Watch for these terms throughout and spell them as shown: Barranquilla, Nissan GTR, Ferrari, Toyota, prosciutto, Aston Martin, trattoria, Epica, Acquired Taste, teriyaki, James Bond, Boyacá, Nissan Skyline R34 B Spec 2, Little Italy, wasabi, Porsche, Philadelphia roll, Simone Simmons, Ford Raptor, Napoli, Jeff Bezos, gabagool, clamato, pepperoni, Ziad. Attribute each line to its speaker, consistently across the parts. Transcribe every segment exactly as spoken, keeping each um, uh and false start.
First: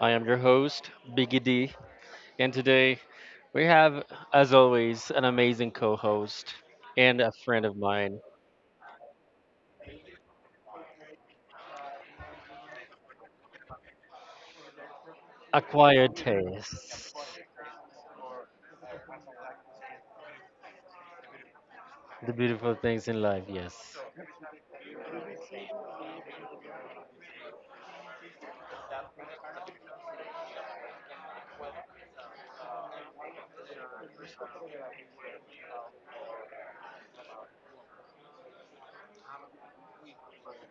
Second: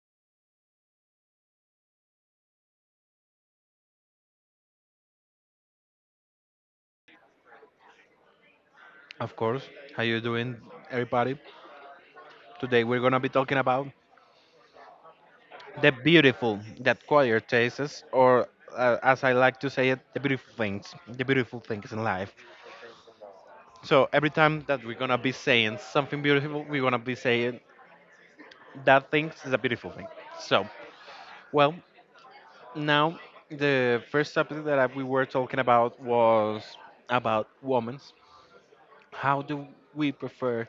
Speaker 1: I am your host, Biggie D, and today we have, as always, an amazing co host and a friend of mine,
Speaker 2: Of course. How you doing, everybody? Today we're gonna be talking about the
Speaker 1: Acquired
Speaker 2: beautiful, the
Speaker 1: Taste.
Speaker 2: acquired tastes, or uh, as I like to say it, the beautiful things, the beautiful things in
Speaker 1: The
Speaker 2: life.
Speaker 1: beautiful things in life, yes.
Speaker 2: So every time that we're gonna be saying something beautiful, we're gonna be saying that thing is a beautiful thing. So, well, now the first topic that I- we were talking about was about women's. How do we prefer,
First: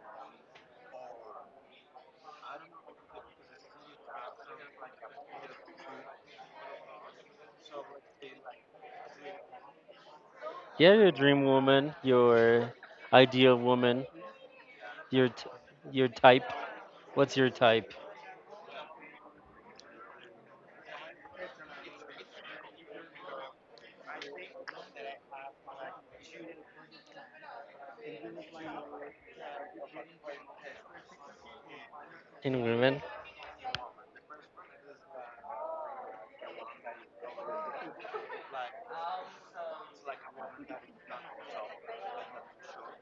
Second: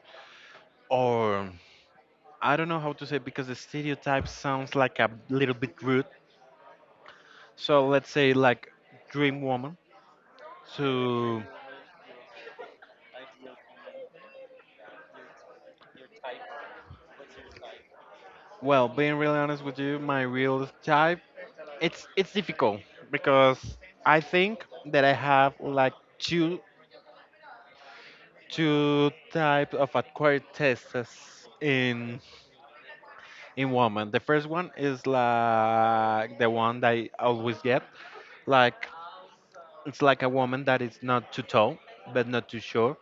Speaker 2: or I don't know how to say because the stereotype sounds like a little bit rude. So let's say like dream woman.
Speaker 1: Yeah, your
Speaker 2: So,
Speaker 1: dream woman, your ideal woman, your, t- your type. What's your type
Speaker 2: well, being really honest with you, my real type, it's it's difficult because I think that I have like two two types of acquired tastes in
Speaker 1: in women?
Speaker 2: in woman. The first one is like the one that I always get. Like it's like a woman that is not too tall but not too short,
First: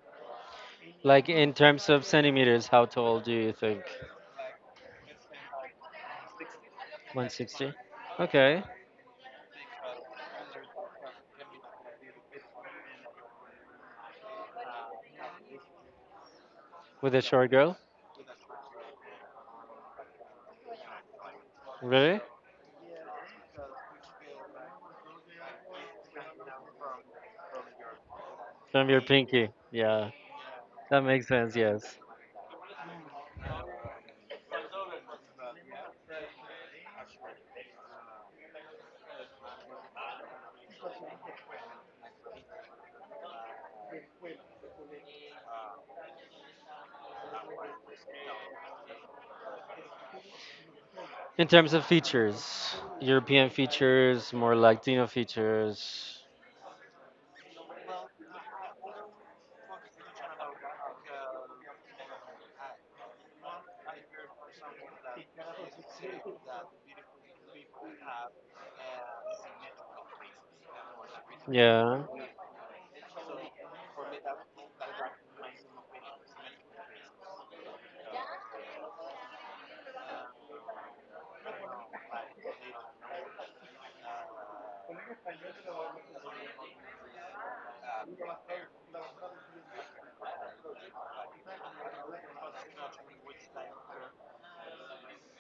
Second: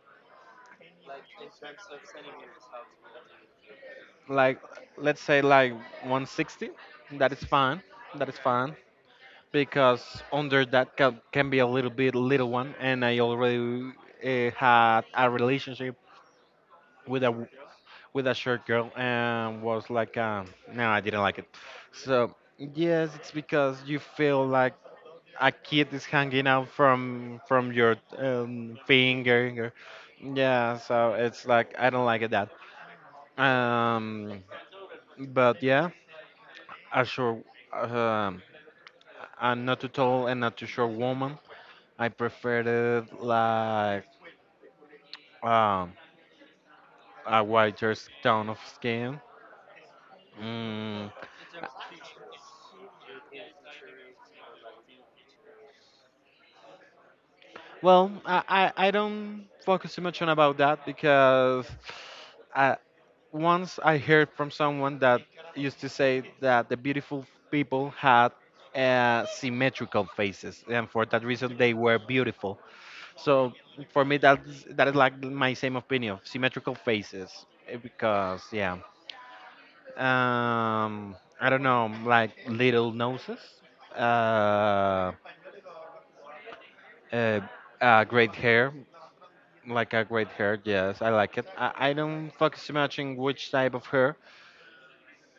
Speaker 1: Like in terms of centimeters, how tall do you think?
Speaker 2: like let's say like one sixty. That is
Speaker 1: one sixty?
Speaker 2: fine, that is
Speaker 1: Okay.
Speaker 2: fine, because under that can, can be a little bit little one, and I already uh, had a relationship
Speaker 1: With a
Speaker 2: with a w-
Speaker 1: short girl?
Speaker 2: with a short girl, and was like, um, no, I didn't like it.
Speaker 1: Really?
Speaker 2: So yes, it's because you feel like a kid is hanging out from from your um,
Speaker 1: From your pinky.
Speaker 2: finger.
Speaker 1: Yeah,
Speaker 2: Yeah,
Speaker 1: that
Speaker 2: so
Speaker 1: makes
Speaker 2: it's
Speaker 1: sense,
Speaker 2: like I
Speaker 1: yes.
Speaker 2: don't like it that. um but yeah, a short, um and not too tall and not too short woman. I preferred it like, um a whiter s- tone of skin. Mm,
Speaker 1: In terms of features, European features, more Latino features.
Speaker 2: well, I, I I don't focus too much on about that because, I, once I heard from someone that used to say that the beautiful people had uh, symmetrical faces, and for that reason they were
Speaker 1: Yeah,
Speaker 2: beautiful. So for me, that's that is like my same opinion of symmetrical faces, eh, because yeah, um, I don't know, like little noses, uh, uh, uh, great hair, like a great hair. Yes, I like it. I, I don't focus too much on which type of hair.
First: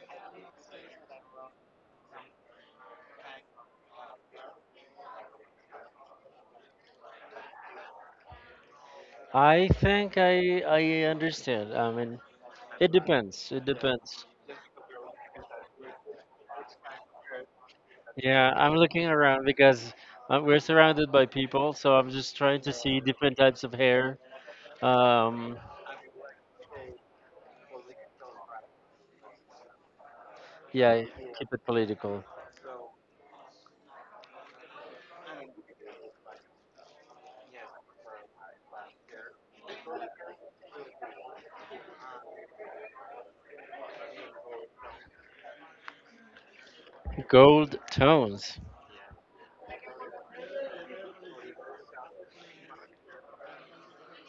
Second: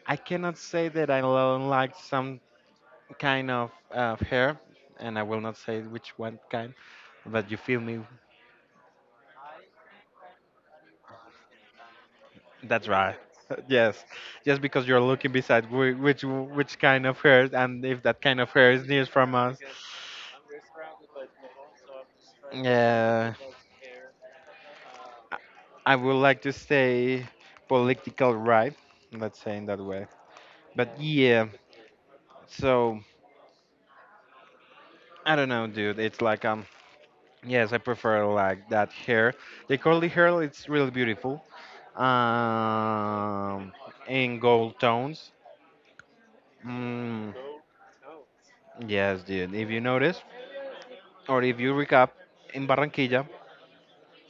Speaker 2: I cannot say that I don't like some kind of uh, hair, and I will not say which one kind, but you feel me.
Speaker 1: I think I I understand. I mean,
Speaker 2: That's
Speaker 1: it
Speaker 2: right.
Speaker 1: depends. It
Speaker 2: Yes,
Speaker 1: depends.
Speaker 2: just because you're looking beside whi- which which kind of hair, and if that kind of
Speaker 1: Yeah,
Speaker 2: hair
Speaker 1: I'm
Speaker 2: is
Speaker 1: looking
Speaker 2: near from
Speaker 1: around
Speaker 2: us,
Speaker 1: because uh, we're surrounded by people, so I'm just trying to see
Speaker 2: yeah,
Speaker 1: different types of hair. Um,
Speaker 2: I would like to say political right, let's say in that way. But
Speaker 1: yeah, keep
Speaker 2: yeah,
Speaker 1: it political.
Speaker 2: so I don't know, dude. It's like, um, yes, I prefer like that hair. The curly hair, it's really beautiful. Um, in gold tones. Mm.
Speaker 1: Gold tones.
Speaker 2: Yes, dude. If you notice, or if you recap, in Barranquilla,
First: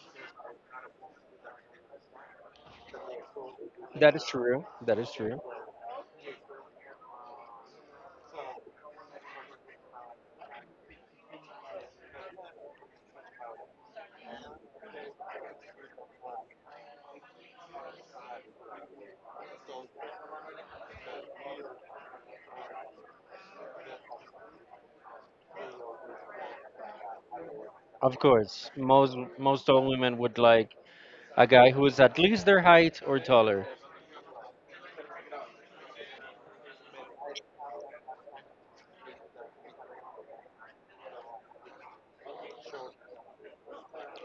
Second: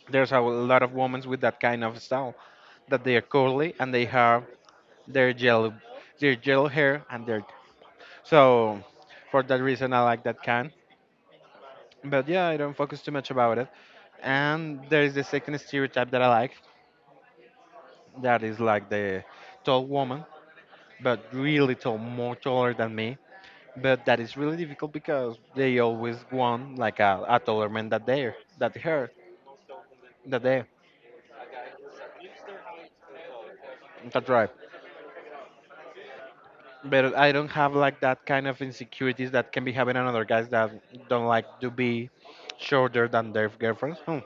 Speaker 2: there's a lot of women with that kind of style, that they are curly and they
Speaker 1: That is
Speaker 2: have
Speaker 1: true. That is
Speaker 2: their
Speaker 1: true.
Speaker 2: yellow, their yellow hair and their. So, for that reason, I like that kind. But yeah, I don't focus too much about it. And there is the second stereotype that I like, that is like the tall woman, but really tall, more taller than me. But that is really difficult because they always want like a, a taller man that
Speaker 1: Of
Speaker 2: they
Speaker 1: course,
Speaker 2: that her
Speaker 1: most most all women would
Speaker 2: that they.
Speaker 1: like a guy who is at least their height or taller.
Speaker 2: That's right. But I don't have like that kind of insecurities that can be having on other guys that don't like to be shorter than their girlfriends. Hmm.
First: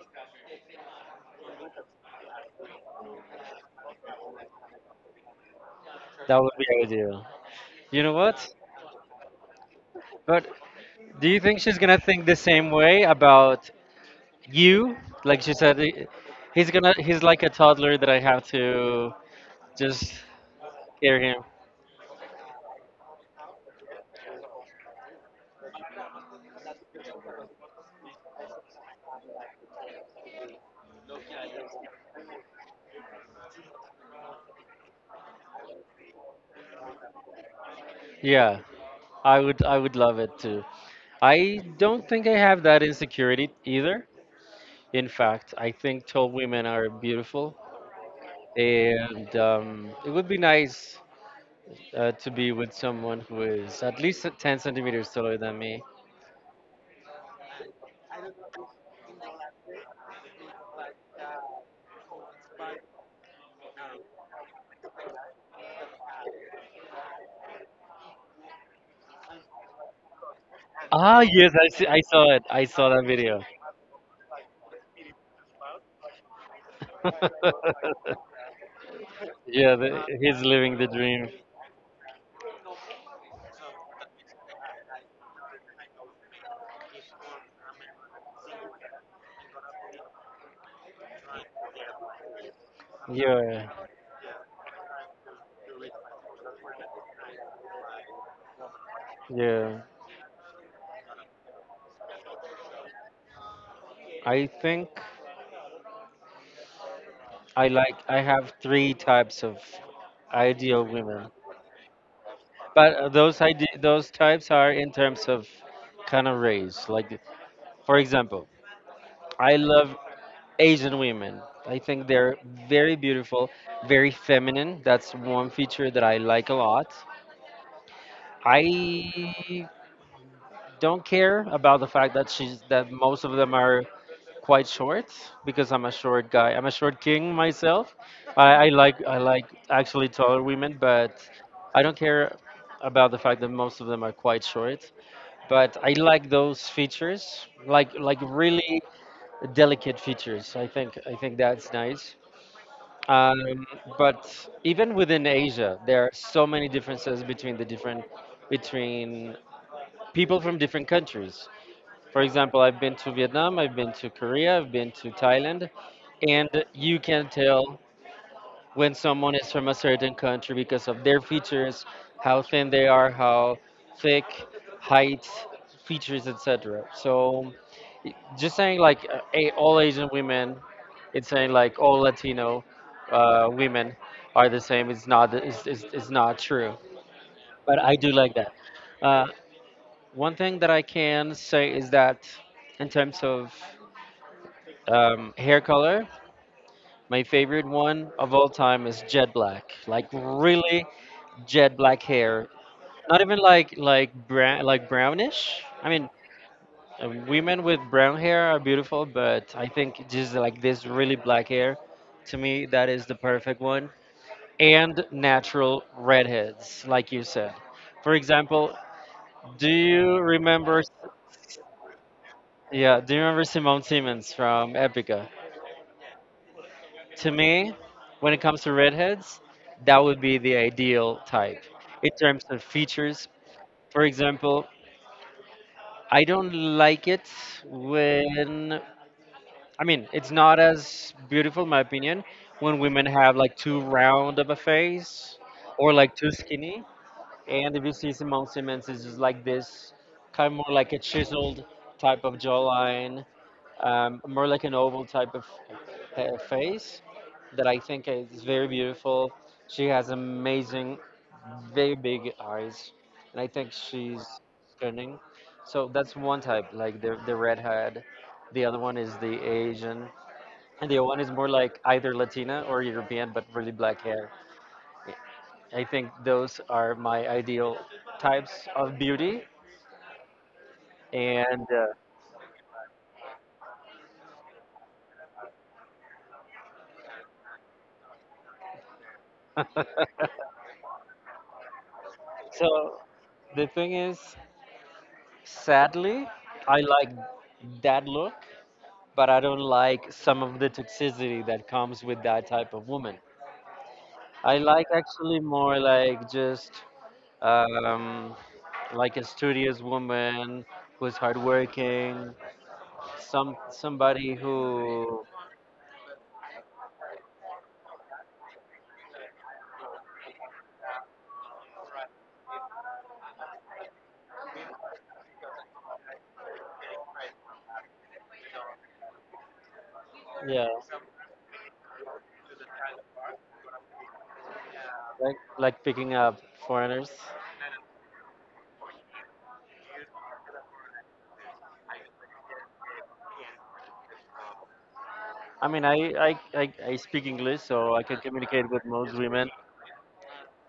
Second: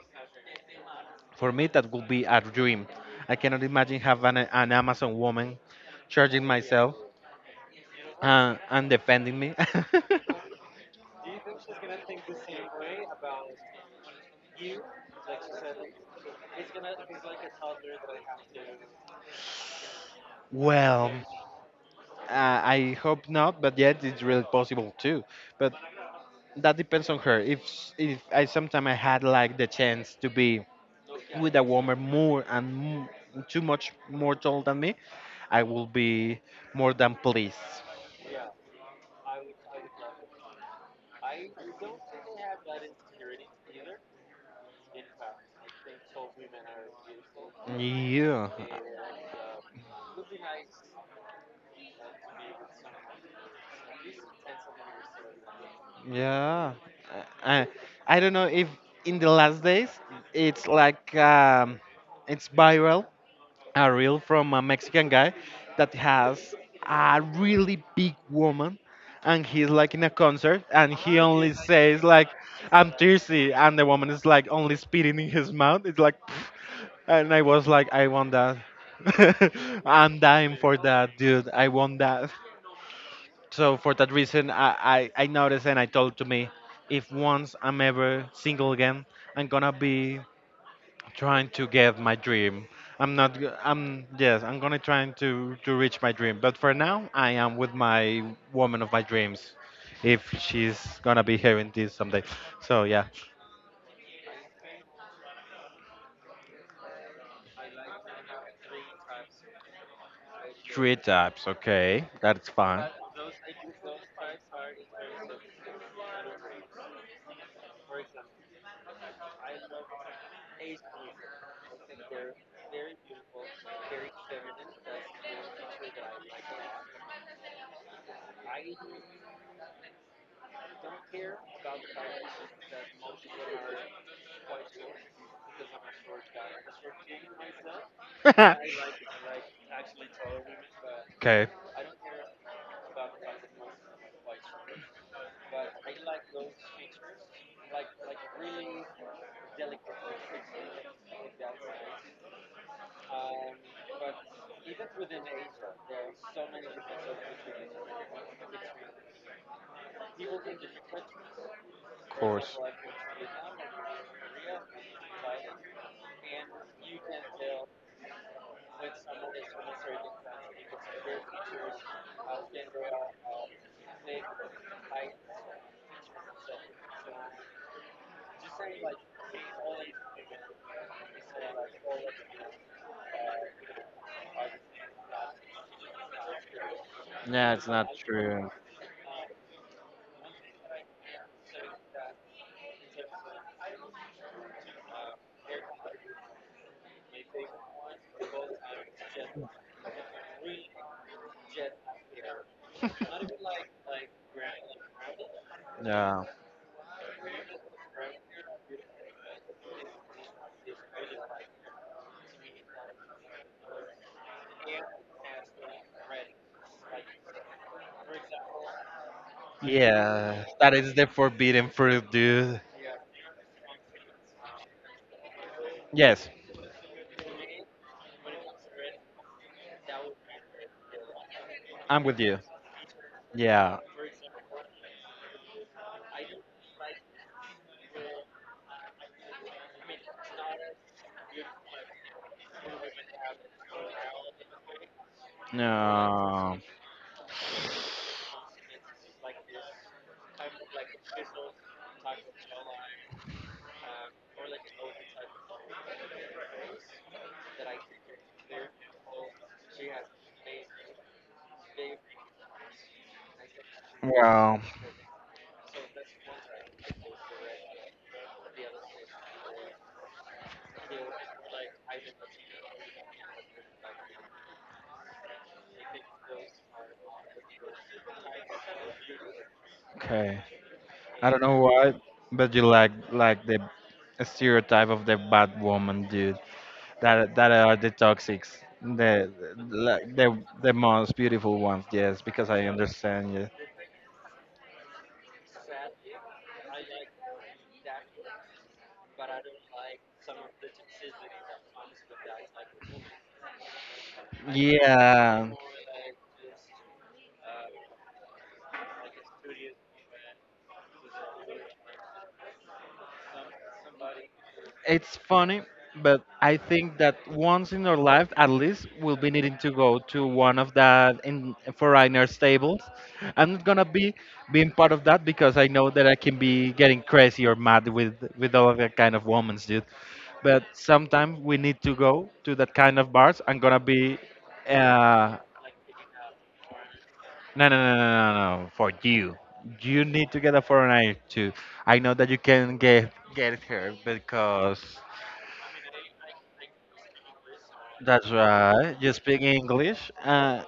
Speaker 2: For me, that would be a dream. I cannot imagine having an, an Amazon woman
Speaker 1: That
Speaker 2: charging
Speaker 1: would be
Speaker 2: myself
Speaker 1: ideal. You know what?
Speaker 2: uh, and defending me.
Speaker 1: But do you think she's gonna think the same way about you? Like she said, "I- he's gonna he's like a toddler that I have to just
Speaker 2: Well,
Speaker 1: hear him."
Speaker 2: uh, I hope not, but yet it's really possible too. But that depends on her. If s- if I sometimes I had like the chance to be with a woman more and m- too much more tall than me, I will be more than pleased.
Speaker 1: Yeah, I would I would love it too. I don't think I have that insecurity either. In fact, I think tall women are beautiful,
Speaker 2: Yeah,
Speaker 1: and um, it would be nice uh, to be with someone who is at least ten centimeters taller than me.
Speaker 2: yeah. I, I don't know if in the last days it's like, um, it's viral a reel from a Mexican guy that has a really big woman, and he's like in a concert and he
Speaker 1: Ah, yes,
Speaker 2: only
Speaker 1: I see, I
Speaker 2: says
Speaker 1: saw
Speaker 2: like,
Speaker 1: it. I saw
Speaker 2: I'm
Speaker 1: that video.
Speaker 2: thirsty, and the woman is like only spitting in his mouth. It's like and I was like, I want that.
Speaker 1: Yeah, the,
Speaker 2: I'm
Speaker 1: he's
Speaker 2: dying for
Speaker 1: living the
Speaker 2: that,
Speaker 1: dream.
Speaker 2: dude. I want that. So for that reason I, I, I noticed and I told to me, if once I'm ever single again I'm gonna be trying to get my dream. I'm not. g-
Speaker 1: Yeah,
Speaker 2: I'm yes. I'm gonna trying to to reach my dream. But for now, I am with my woman of my dreams,
Speaker 1: yeah.
Speaker 2: if she's gonna be hearing this someday. So yeah,
Speaker 1: I think I like I have three types of ideal
Speaker 2: three
Speaker 1: women.
Speaker 2: types. Okay, that's fine.
Speaker 1: But uh, those I D, those types are in terms of kind of race. Like, for example, I love Asian women. I think they're very beautiful, very feminine. That's one feature that I like a lot. I don't care about the fact that she's that most of them are quite short because I'm a short guy. I'm a short king myself. I, I like I like actually taller women, but
Speaker 2: Okay,
Speaker 1: I don't care about the fact that most of them are quite short. But I like those features, like like really delicate features. I think I think that's nice. Um, but even within Asia, there are so many differences between the different between people from different countries.
Speaker 2: of
Speaker 1: For example,
Speaker 2: course.
Speaker 1: I've been to Vietnam, I've been to Korea, I've been to Thailand, and you can tell when someone is from a certain country because of their features, how thin they are, how thick, height, features, et cetera. So, i- just saying like uh, a, all Asian women, it's saying like all Latino uh, women are the same. It's not it's, it's, it's not true.
Speaker 2: Yeah, it's
Speaker 1: But
Speaker 2: not
Speaker 1: I do like
Speaker 2: true.
Speaker 1: that. Uh, one thing that I can say is that in terms of um, hair color, my favorite one of all time is jet black. Like really jet black hair. Not even like like brown like brownish. I mean,
Speaker 2: Yeah.
Speaker 1: uh, women with brown hair are beautiful, but I think just like this really black hair, to me that is the perfect one. And natural redheads, like you said. For example, do you
Speaker 2: Yeah, that
Speaker 1: remember?
Speaker 2: is the forbidden fruit, dude.
Speaker 1: Yeah, do you remember Simone Simmons from Epica?
Speaker 2: Yes,
Speaker 1: To me, when it comes to redheads, that would be the ideal type
Speaker 2: I'm
Speaker 1: in
Speaker 2: with you.
Speaker 1: terms of features.
Speaker 2: Yeah.
Speaker 1: For example, I don't like it when I mean it's not as beautiful in my opinion when women have like too round of a face or like too
Speaker 2: No.
Speaker 1: skinny. And if you see Simone Simmons it's just like this, kind of more like a chiseled type of jawline, um, more like an oval type of uh, face that I think is very beautiful. She has amazing, very big eyes, and I think she's
Speaker 2: Well,
Speaker 1: stunning. So that's one type, like the the redhead. The other one is the Asian, and the other one is more like either Latina or European, but really black hair. I think those are my ideal types of beauty.
Speaker 2: okay. I don't know
Speaker 1: And
Speaker 2: why, but you like like the stereotype of the bad woman, dude. That that are the toxics. The
Speaker 1: uh,
Speaker 2: like the the most beautiful ones. Yes, because I
Speaker 1: so
Speaker 2: understand you.
Speaker 1: the thing is, sadly, I like that look, but I don't like some of the toxicity that comes with that type of woman. I like actually
Speaker 2: Yeah.
Speaker 1: more like just um, like a studious woman who's hardworking, some somebody
Speaker 2: It's
Speaker 1: who,
Speaker 2: funny, but I think that once in our life, at least, we'll be needing to go to one of that in foreigners tables. I'm not gonna be being part of that because I know that I can be getting crazy or mad with with all of that kind of women, dude. But
Speaker 1: yeah,
Speaker 2: sometimes we need to go to that kind of bars. I'm gonna be,
Speaker 1: like
Speaker 2: uh,
Speaker 1: like picking up foreigners.
Speaker 2: no, no, no, no, no, no, no, for you. You need to get a foreigner too. I know that you can get get her because.
Speaker 1: I mean, I I, I, I speak English, so I can
Speaker 2: That's
Speaker 1: communicate with
Speaker 2: right. You
Speaker 1: most
Speaker 2: speak
Speaker 1: women.
Speaker 2: English, uh,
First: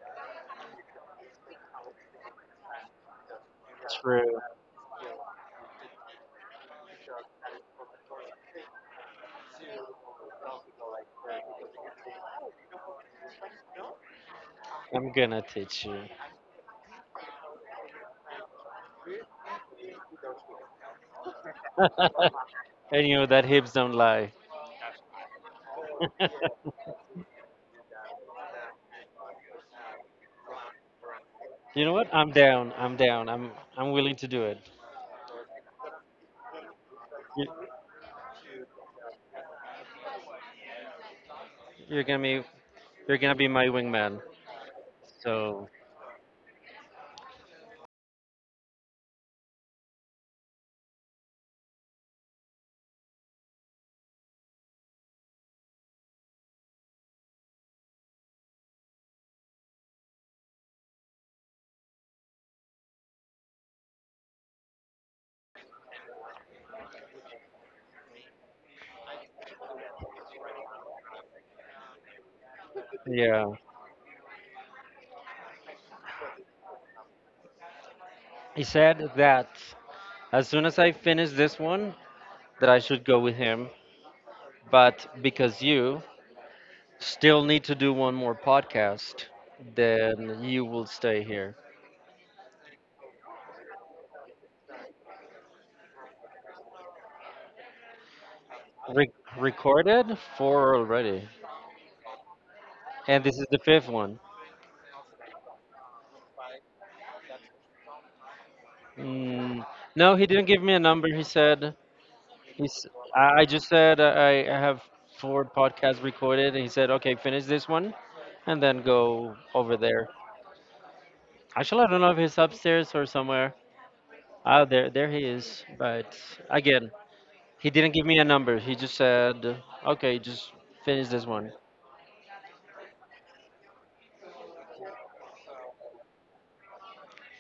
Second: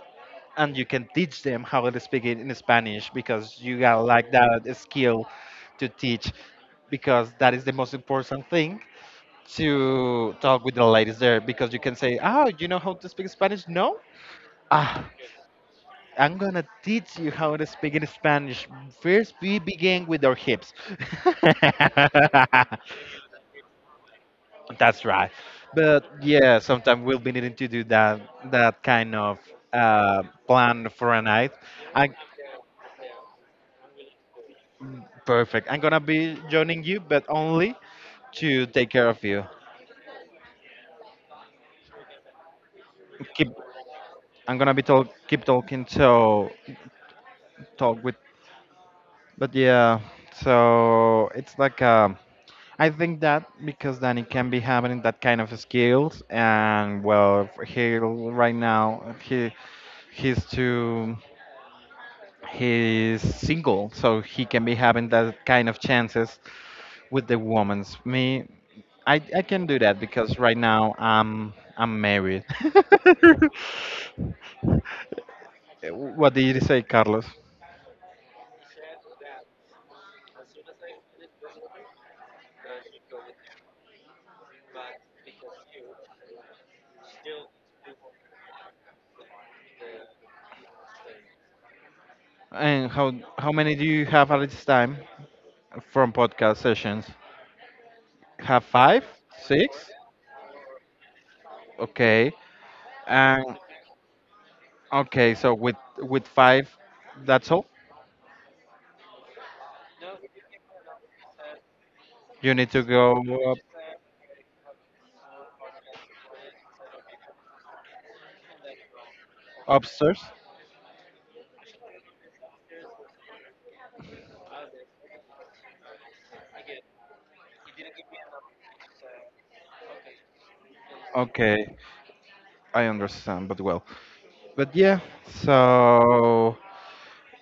Speaker 2: and you can teach them how to speak it in Spanish because you got
Speaker 1: True.
Speaker 2: like that skill to teach because that is the most important thing to talk with the ladies there because you can say, "Oh, you know how to speak Spanish?" No. Ah,
Speaker 1: I'm gonna teach you.
Speaker 2: I'm gonna teach you how to speak in Spanish. First, we begin with our hips.
Speaker 1: And you know that hips don't lie.
Speaker 2: That's right. But yeah, sometimes we'll be needing to do that that kind of uh, plan for a night.
Speaker 1: You know what?
Speaker 2: I
Speaker 1: I'm down. I'm down. I'm I'm willing to do it.
Speaker 2: Perfect. I'm gonna be joining you, but
Speaker 1: You,
Speaker 2: only to take care of you.
Speaker 1: you're gonna be you're gonna be
Speaker 2: Keep.
Speaker 1: my wingman.
Speaker 2: I'm gonna be talk. Keep
Speaker 1: So
Speaker 2: talking. So talk with. But yeah. So it's like um. I think that because then it can be having that kind of skills, and well, he right now he he's too. He's single, so he can be having that kind of chances with the woman's. Me, I, I can do that because right now I'm I'm married.
Speaker 1: yeah.
Speaker 2: What did you say, Carlos?
Speaker 1: He said that as soon as I finish this one, that I should go with him. But because you still need to do one more podcast, then you will stay here.
Speaker 2: And how how many do you have at this time from podcast sessions? Have five,
Speaker 1: Re-
Speaker 2: six?
Speaker 1: recorded four already,
Speaker 2: Okay,
Speaker 1: and this
Speaker 2: and
Speaker 1: is the fifth one.
Speaker 2: okay. So with with five, that's all.
Speaker 1: Mm, no, he didn't give me a number. He said
Speaker 2: You need to
Speaker 1: he's.
Speaker 2: go
Speaker 1: I I
Speaker 2: up,
Speaker 1: just said I, I have four podcasts recorded, and he said, "Okay, finish this one, and then go over there."
Speaker 2: upstairs.
Speaker 1: Actually, I don't know if he's upstairs or somewhere. Oh, there, there he is. But again, he didn't give me a number. He just said, "Okay, just finish this one."
Speaker 2: Okay, I understand, but well. But yeah, so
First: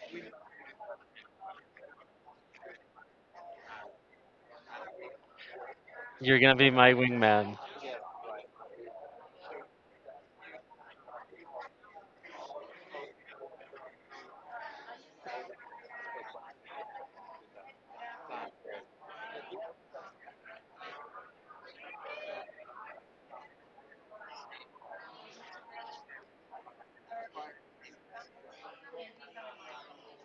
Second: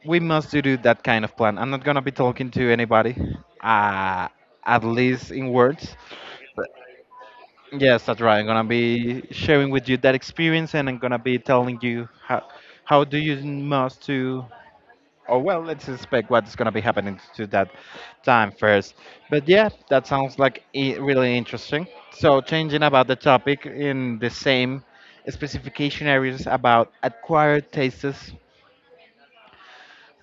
Speaker 2: we must do do that kind of plan. I'm not gonna be talking to anybody, uh, at least in words.
Speaker 1: You're gonna
Speaker 2: But
Speaker 1: be my wingman.
Speaker 2: yes, that's right. I'm gonna be sharing with you that experience, and I'm gonna be telling you how how do you must to. Oh well, let's expect what's gonna be happening to that time first. But yeah, that sounds like i- really interesting. So changing about the topic in the same specification areas about acquired tastes,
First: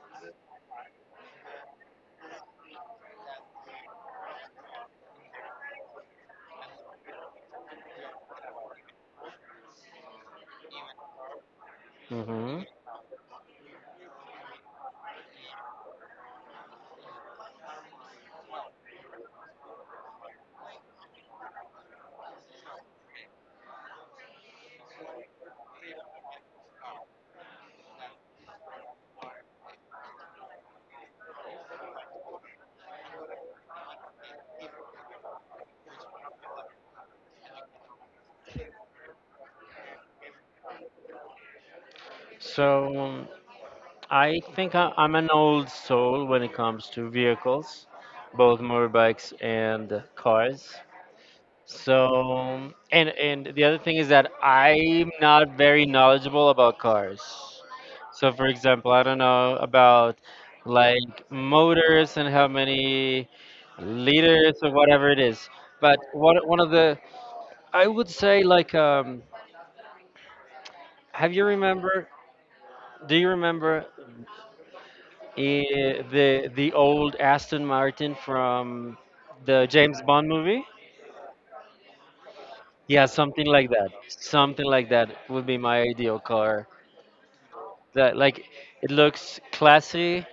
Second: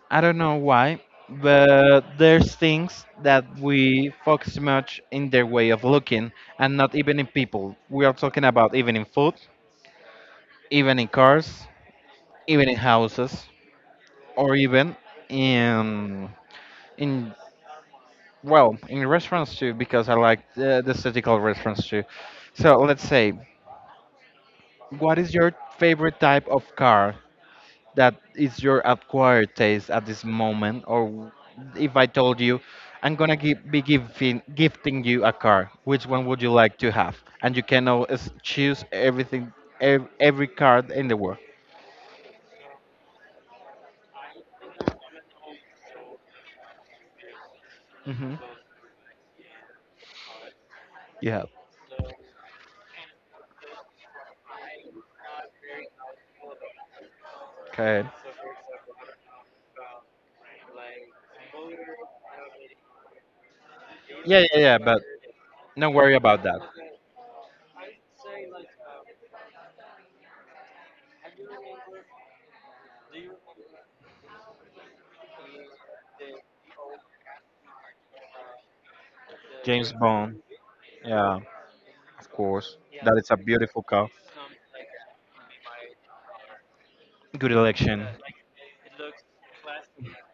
Speaker 2: I don't know why, but there's things that we focus much in their way of looking and not even in people. We are talking about even in food, even in cars,
Speaker 1: Hmm
Speaker 2: even in houses, or even in in well, in restaurants too because I like the, the aesthetical restaurants too. So let's say, what is your favorite type of car? That is your acquired taste at this moment, or if I told you I'm gonna give, be giving, gifting you a car, which one would you like to have, and you can always choose everything, ev- every card in the world.
Speaker 1: So um, I think I, I'm an old soul when it comes to vehicles,
Speaker 2: Hmm.
Speaker 1: both motorbikes and cars.
Speaker 2: You have.
Speaker 1: So, and and the other thing is that I'm not very knowledgeable about cars.
Speaker 2: Okay.
Speaker 1: So, for example, I don't know about like motors and how many
Speaker 2: Yeah,
Speaker 1: liters
Speaker 2: yeah,
Speaker 1: or
Speaker 2: yeah, but
Speaker 1: whatever it is.
Speaker 2: don't
Speaker 1: But
Speaker 2: worry
Speaker 1: one
Speaker 2: about
Speaker 1: one
Speaker 2: that.
Speaker 1: of the I would say like um, have you remember? Do you remember eh, the the old Aston Martin from the
Speaker 2: James
Speaker 1: James Bond
Speaker 2: Bond,
Speaker 1: movie?
Speaker 2: yeah, of course.
Speaker 1: Yeah,
Speaker 2: That is a
Speaker 1: something like
Speaker 2: beautiful
Speaker 1: that.
Speaker 2: car.
Speaker 1: Something like that would be my ideal car.
Speaker 2: Good election.
Speaker 1: That like it looks classy.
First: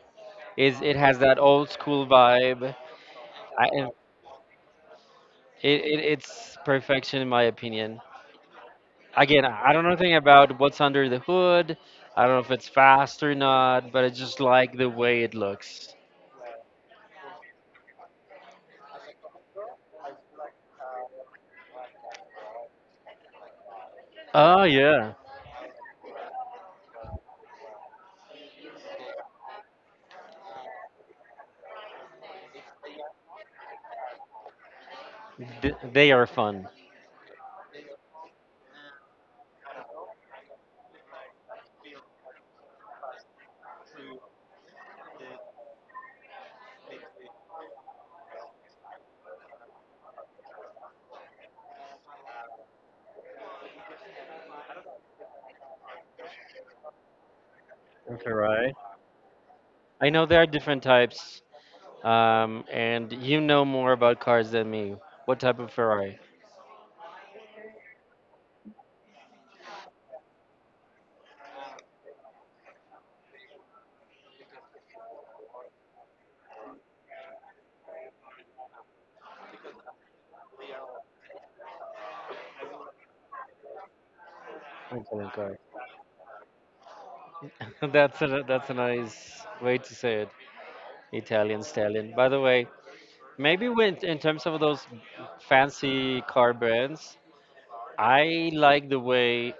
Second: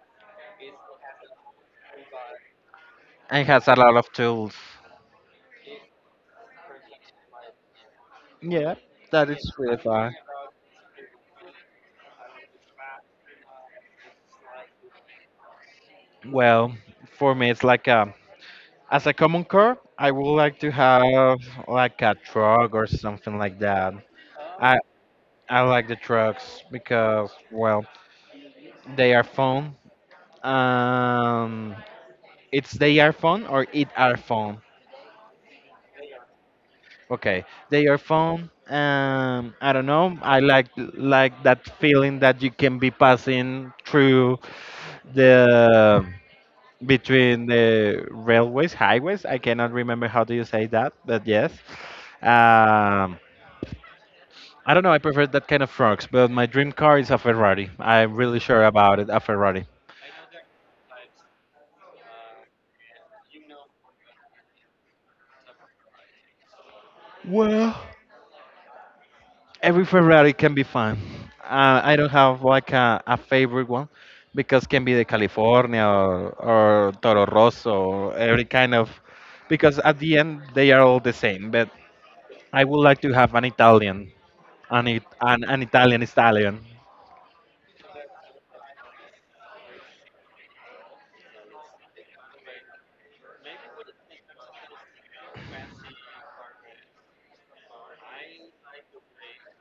Speaker 1: Is it has that old school vibe.
Speaker 2: And it has
Speaker 1: I,
Speaker 2: a
Speaker 1: and
Speaker 2: lot of tools.
Speaker 1: it, it it's perfection in my opinion.
Speaker 2: Yeah, that
Speaker 1: Again,
Speaker 2: is
Speaker 1: I
Speaker 2: really
Speaker 1: don't know
Speaker 2: fun.
Speaker 1: anything about what's under the hood. I don't know if it's fast or not, but I just like the way it looks.
Speaker 2: Well, for me, it's like a, as a common car, I would like to have like a truck or something like that.
Speaker 1: Oh
Speaker 2: I
Speaker 1: yeah,
Speaker 2: I like the trucks because well, they are fun. Um, it's they are fun or it are fun.
Speaker 1: Th- they are fun.
Speaker 2: Okay, they are fun. Um, I don't know. I like like that feeling that you can be passing through the between the railways, highways. I cannot remember how do you say that, but yes. Um, I don't know. I prefer that kind of frogs, but my dream car is a Ferrari. I'm
Speaker 1: Okay,
Speaker 2: really sure
Speaker 1: right.
Speaker 2: about it. A Ferrari.
Speaker 1: I know there are different types, um, and you know more about cars than me. What type of Ferrari?
Speaker 2: Well, every Ferrari can be fun. Uh, I don't have like a, a favorite one because can be the California, or, or Toro Rosso or every kind of because at the end they are all the same. But I would like to have an Italian, an, It-
Speaker 1: Okay,
Speaker 2: an,
Speaker 1: okay.
Speaker 2: an Italian stallion.
Speaker 1: That's a that's a nice way to say it. Italian stallion. By the way, maybe when in terms of those fancy car brands, I like the way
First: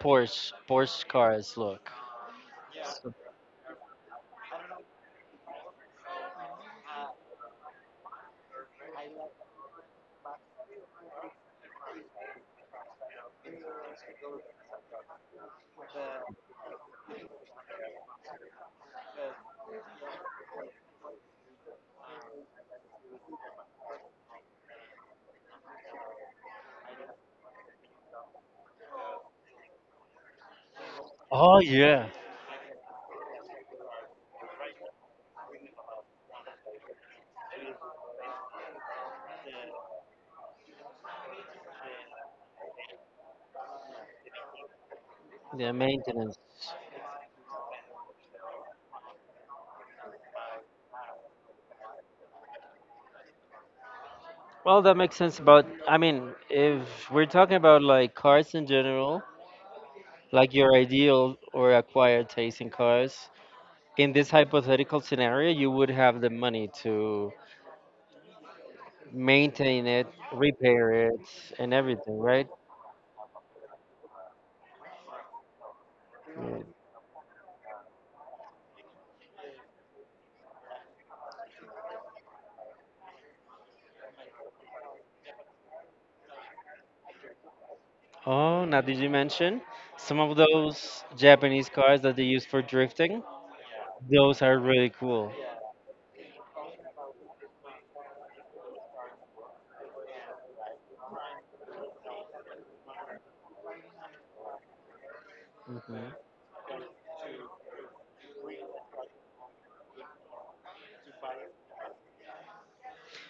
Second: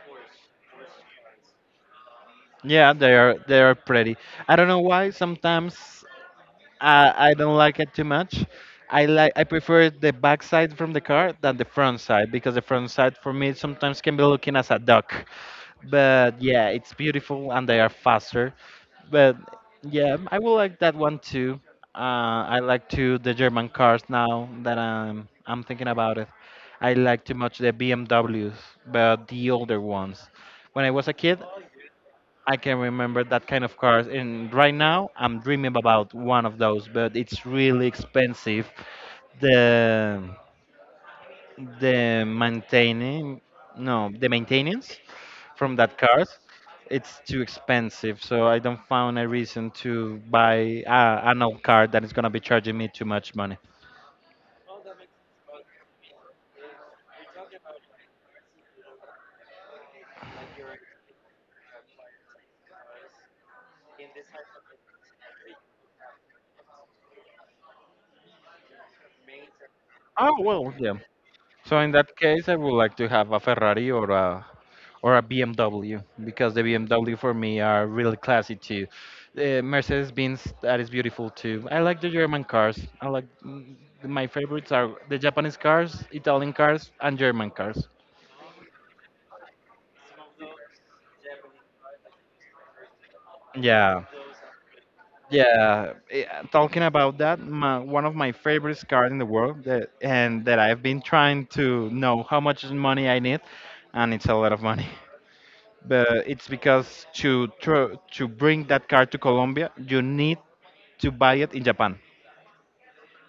Speaker 1: Porsche Porsche cars look.
Speaker 2: Yeah, they are they are pretty. I don't know why sometimes I, I don't like it too much. I like I prefer the back side from the car than the front side because the front side for me sometimes can be looking as a duck. But yeah, it's beautiful and they are faster. But yeah, I will like that one too. Uh, I like to the German cars now that I'm I'm thinking about it. I like too much the B M Ws, but the older ones when I was a kid,
Speaker 1: Oh yeah,
Speaker 2: I can remember that kind of cars, and right now I'm dreaming about one of those, but it's really expensive. The the maintaining, no, the maintenance
Speaker 1: the
Speaker 2: from that
Speaker 1: maintenance.
Speaker 2: cars, it's too expensive. So I don't found a reason to buy uh, an old car that is gonna be charging me too much money.
Speaker 1: Well, that makes sense. But I mean, if we're talking about like cars in general, like your ideal or acquired taste in cars, in this hypothetical scenario, you would have the money to maintain it,
Speaker 2: Oh well,
Speaker 1: repair
Speaker 2: yeah.
Speaker 1: it, and
Speaker 2: So in that
Speaker 1: everything,
Speaker 2: case,
Speaker 1: right?
Speaker 2: I would like to have a Ferrari or a or a B M W because the B M W for me are really classy too. Uh, Mercedes Benz that is beautiful too. I like the German cars. I like mm, my favorites are the Japanese cars, Italian cars, and German cars.
Speaker 1: Oh, now did you mention some of those Japanese cars that they use for drifting?
Speaker 2: Yeah,
Speaker 1: Those are really cool.
Speaker 2: yeah. eh, Talking about that, my, one of my favorite cars in the world that and that I've been trying to know how much money I need, and it's a lot of money.
Speaker 1: Hmm.
Speaker 2: But it's because to tr- to bring that car to Colombia, you need to buy it in Japan.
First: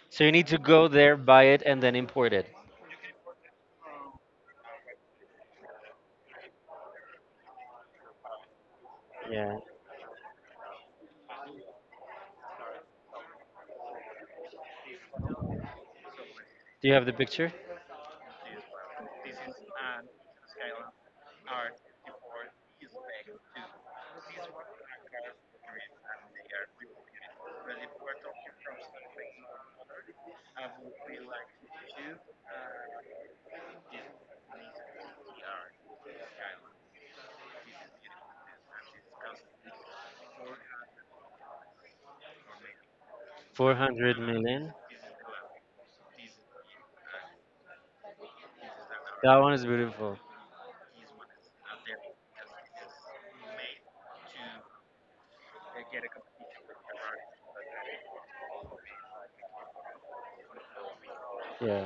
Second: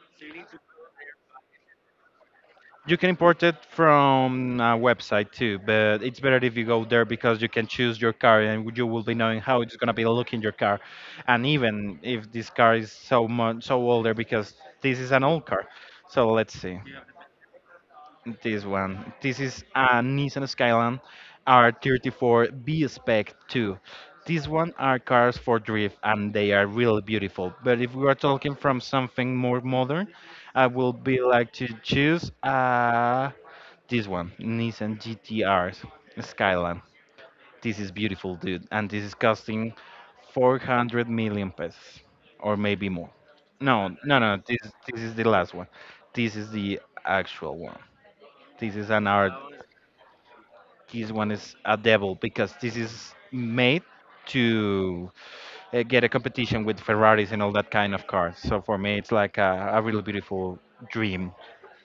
Speaker 1: So you need to go there, buy it, and then import it.
Speaker 2: You can import it from a website too, but it's better if you go there because you can choose your car and you will be knowing
Speaker 1: Yeah.
Speaker 2: how it's gonna be looking your car, and even if this car is so much so older because this is an old car. So let's see
Speaker 1: Do you have the picture?
Speaker 2: this one. This is a Nissan Skyline R thirty-four B Spec two. These one are cars for drift and they are really beautiful. But if we are talking from something more modern, I will be like to choose. Uh, this one, Nissan G T R's Skyline. This is beautiful, dude, and this is costing four hundred million pesos, or maybe more. No,
Speaker 1: four hundred
Speaker 2: no, no. This
Speaker 1: million.
Speaker 2: this is the last one. This is the actual one. This is an art.
Speaker 1: That one is beautiful.
Speaker 2: This one is a devil because this is made to uh, get a competition with Ferraris and all that kind of cars. So for me, it's like a, a really beautiful dream.
Speaker 1: Yeah.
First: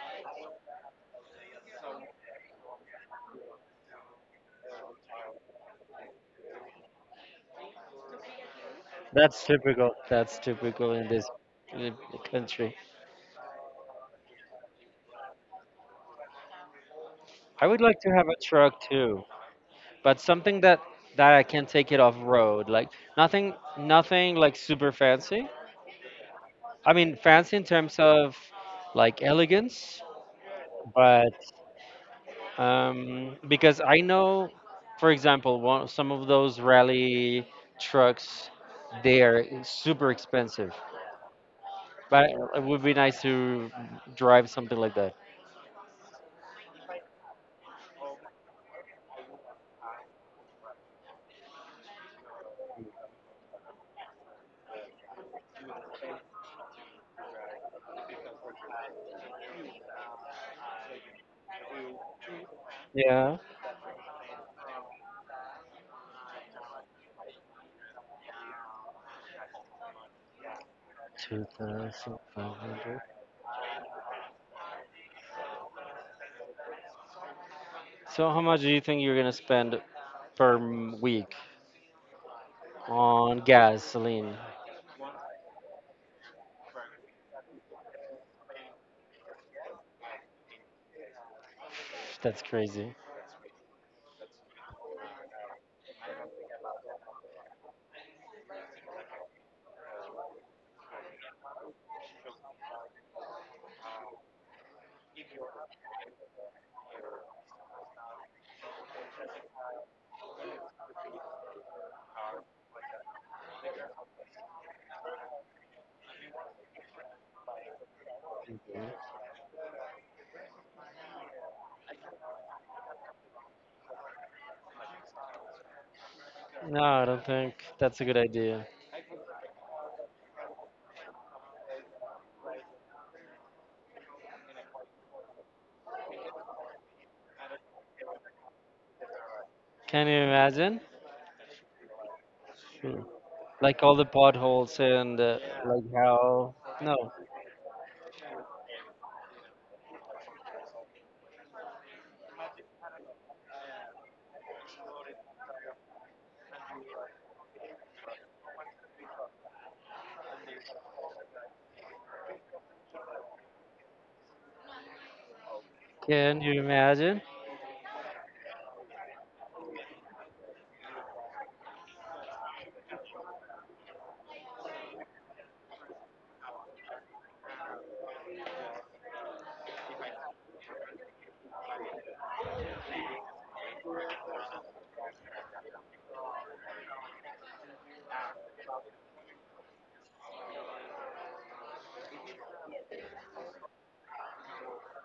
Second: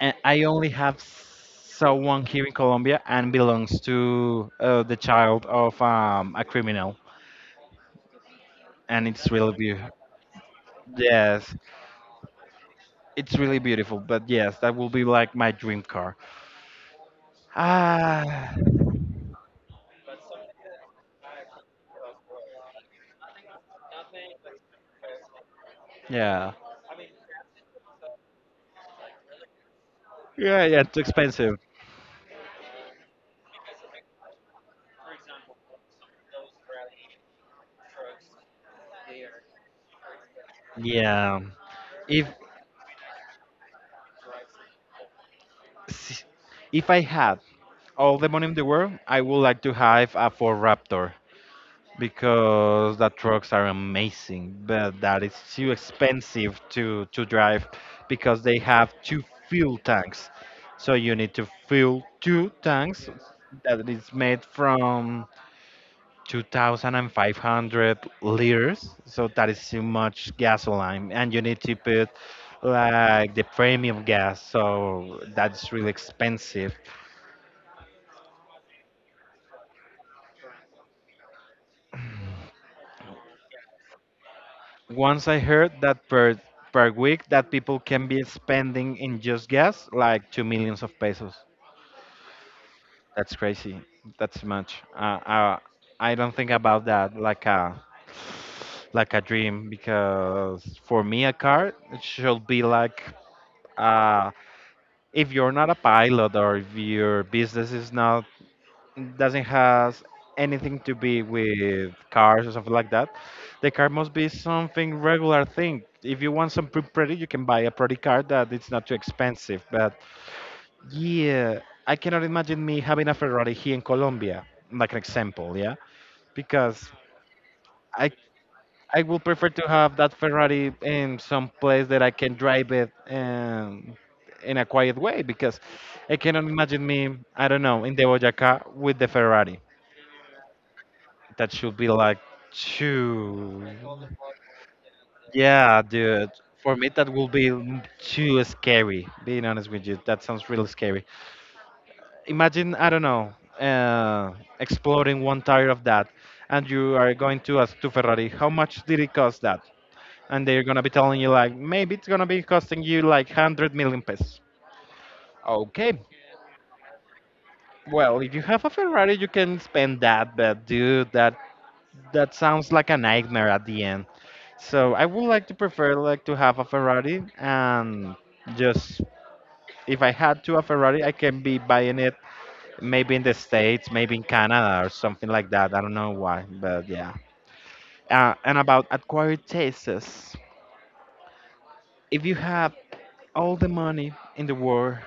Speaker 2: And I only have someone here in Colombia and belongs to uh, the child of um, a criminal, and it's
Speaker 1: That's
Speaker 2: really beautiful.
Speaker 1: typical. That's typical in this
Speaker 2: Yes,
Speaker 1: uh, country.
Speaker 2: it's really beautiful. But yes, that will be like my dream car.
Speaker 1: I would like to have a
Speaker 2: Ah,
Speaker 1: truck too, but something that that I can take it off road. Like nothing, nothing like super fancy,
Speaker 2: yeah,
Speaker 1: I mean, fancy in terms of like elegance,
Speaker 2: yeah, yeah. Too
Speaker 1: but
Speaker 2: expensive.
Speaker 1: um, because I know, for example, one, some of those rally trucks, they are super expensive.
Speaker 2: Yeah. If
Speaker 1: But it would be nice to drive something like that.
Speaker 2: s- if I had all the money in the world, I would like to have a Ford Raptor. Because the trucks are amazing, but that is too expensive to to drive because they have two fuel tanks. So you need to fill two tanks
Speaker 1: Yeah,
Speaker 2: that is made from two thousand five hundred liters. So that is too much gasoline, and you
Speaker 1: two
Speaker 2: need to put
Speaker 1: thousand five hundred.
Speaker 2: like the premium gas. So that's really expensive.
Speaker 1: So how much do you think you're gonna spend per m- week on gasoline?
Speaker 2: Once I heard that per per week that people can be spending in just gas like two millions of pesos.
Speaker 1: That's crazy.
Speaker 2: That's crazy. That's much. Uh, uh, I don't think about that like a like a dream because for me a car it should be like uh, if you're not a pilot or if your business is not doesn't has anything to be with cars or something like that. The car must be something regular thing. If you want something pretty, you can buy a pretty car that it's not
Speaker 1: Mhm.
Speaker 2: too expensive. But yeah, I cannot imagine me having a Ferrari here in Colombia, like an example, yeah,
Speaker 1: No,
Speaker 2: because
Speaker 1: I don't think that's a
Speaker 2: I
Speaker 1: good idea.
Speaker 2: I will prefer to have that Ferrari in some place that I can drive it and in a quiet way because I cannot imagine me, I don't know, in the Boyacá with the Ferrari.
Speaker 1: Can you imagine?
Speaker 2: That should be like
Speaker 1: True.
Speaker 2: too.
Speaker 1: Like all the potholes and uh,
Speaker 2: Yeah,
Speaker 1: like
Speaker 2: dude.
Speaker 1: how.
Speaker 2: For me,
Speaker 1: No,
Speaker 2: that will be m- too scary. Being honest with you, that sounds really scary. Imagine, I don't know, uh, exploding one tire of that, and you are going to ask to Ferrari, how much did it cost that? And they're gonna be telling you like, maybe it's gonna be costing you like hundred million pesos. Okay,
Speaker 1: can you imagine?
Speaker 2: well, if you have a Ferrari, you can spend that, but dude, that that sounds like a nightmare at the end. So I would like to prefer like to have a Ferrari and just if I had to a Ferrari, I can be buying it maybe in the States, maybe in Canada or something like that. I don't know why, but yeah. Uh, and about acquired tastes, if you have all the money in the world,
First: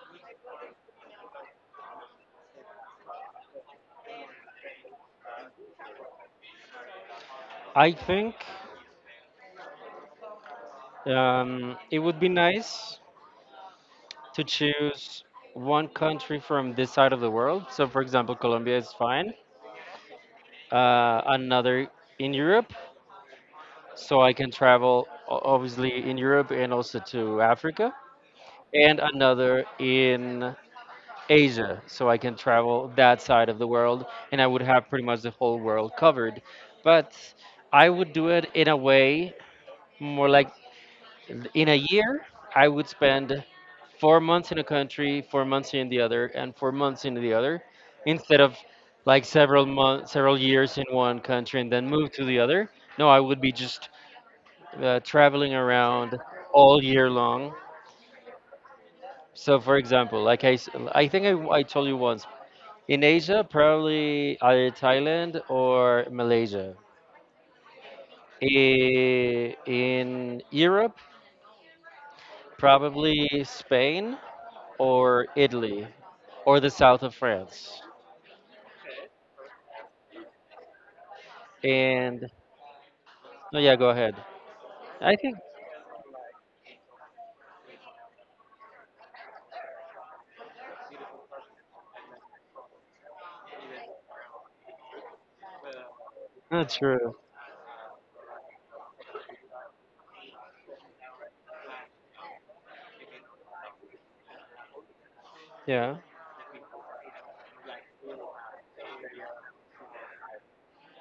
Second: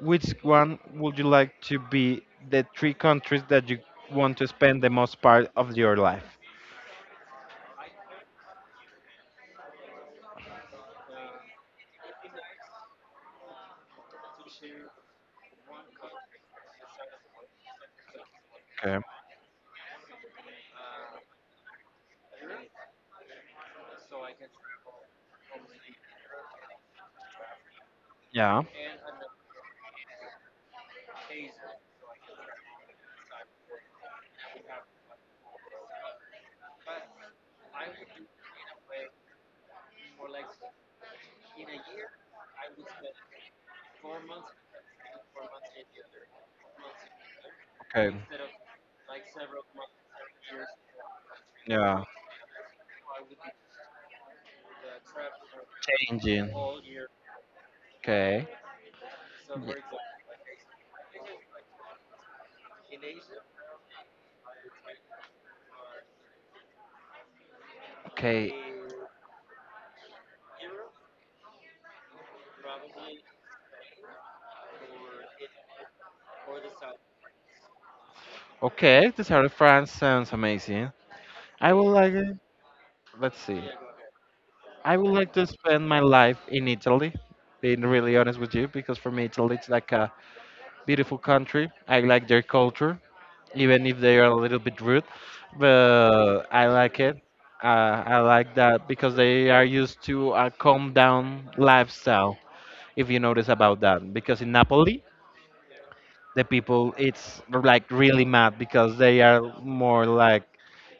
Speaker 2: which one would you like to be the three countries that you want to spend the most part of your life?
Speaker 1: I think um, it would be nice to choose one country from this side of the world. So, for example, Colombia is
Speaker 2: Okay.
Speaker 1: fine. Uh, another in Europe, so I can travel o- obviously in Europe and also to Africa.
Speaker 2: Yeah.
Speaker 1: And another in Asia, so I can travel that side of the world, and I would have pretty much the whole world covered. But I would do it in a way more like in a year, I would spend four months in a country, four months in the other, and four months in the other,
Speaker 2: Okay.
Speaker 1: instead of like several months, several years in one country and then
Speaker 2: Yeah.
Speaker 1: move to the other. No, I would be just uh, traveling around
Speaker 2: Changing.
Speaker 1: all year long.
Speaker 2: Okay.
Speaker 1: So, for example, like I, s- I think I, I told you once, in Asia, probably either Thailand or Malaysia.
Speaker 2: Okay.
Speaker 1: I- In Europe, probably Spain or Italy or the south of France.
Speaker 2: Okay, the South of France sounds amazing. I would like
Speaker 1: And
Speaker 2: it. Let's
Speaker 1: oh
Speaker 2: see.
Speaker 1: yeah, go ahead.
Speaker 2: I would
Speaker 1: I
Speaker 2: like
Speaker 1: think
Speaker 2: to spend my life in Italy, being really honest with you, because for me, Italy it's like a beautiful country. I like their culture, even if they are a little bit rude, but I
Speaker 1: that's
Speaker 2: like
Speaker 1: true.
Speaker 2: it. Uh, I like that because they are used to a calm down lifestyle, if you notice about that. Because in Napoli,
Speaker 1: Yeah,
Speaker 2: the people it's like really mad because they are more like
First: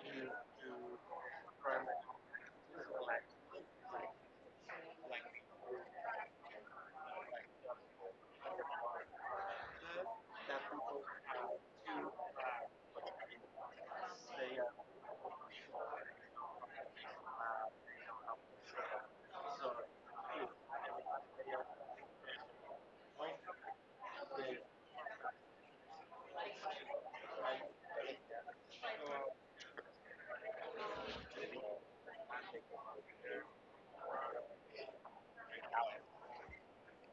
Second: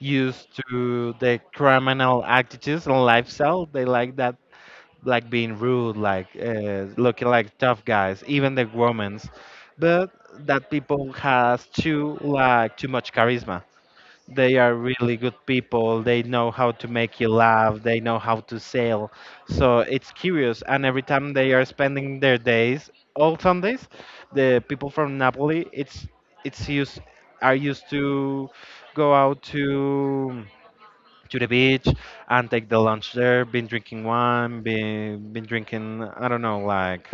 Speaker 2: used to the criminal attitudes and lifestyle they like that like being rude like uh, looking like tough guys even the women's but that people has too like too much charisma they are really good people. They know how to make you laugh. They know how to sell. So it's curious. And every time they are spending their days, all Sundays, the people from Napoli, it's it's used are used to go out to to the beach and take the lunch there. Been drinking wine. Been been drinking. I don't know, like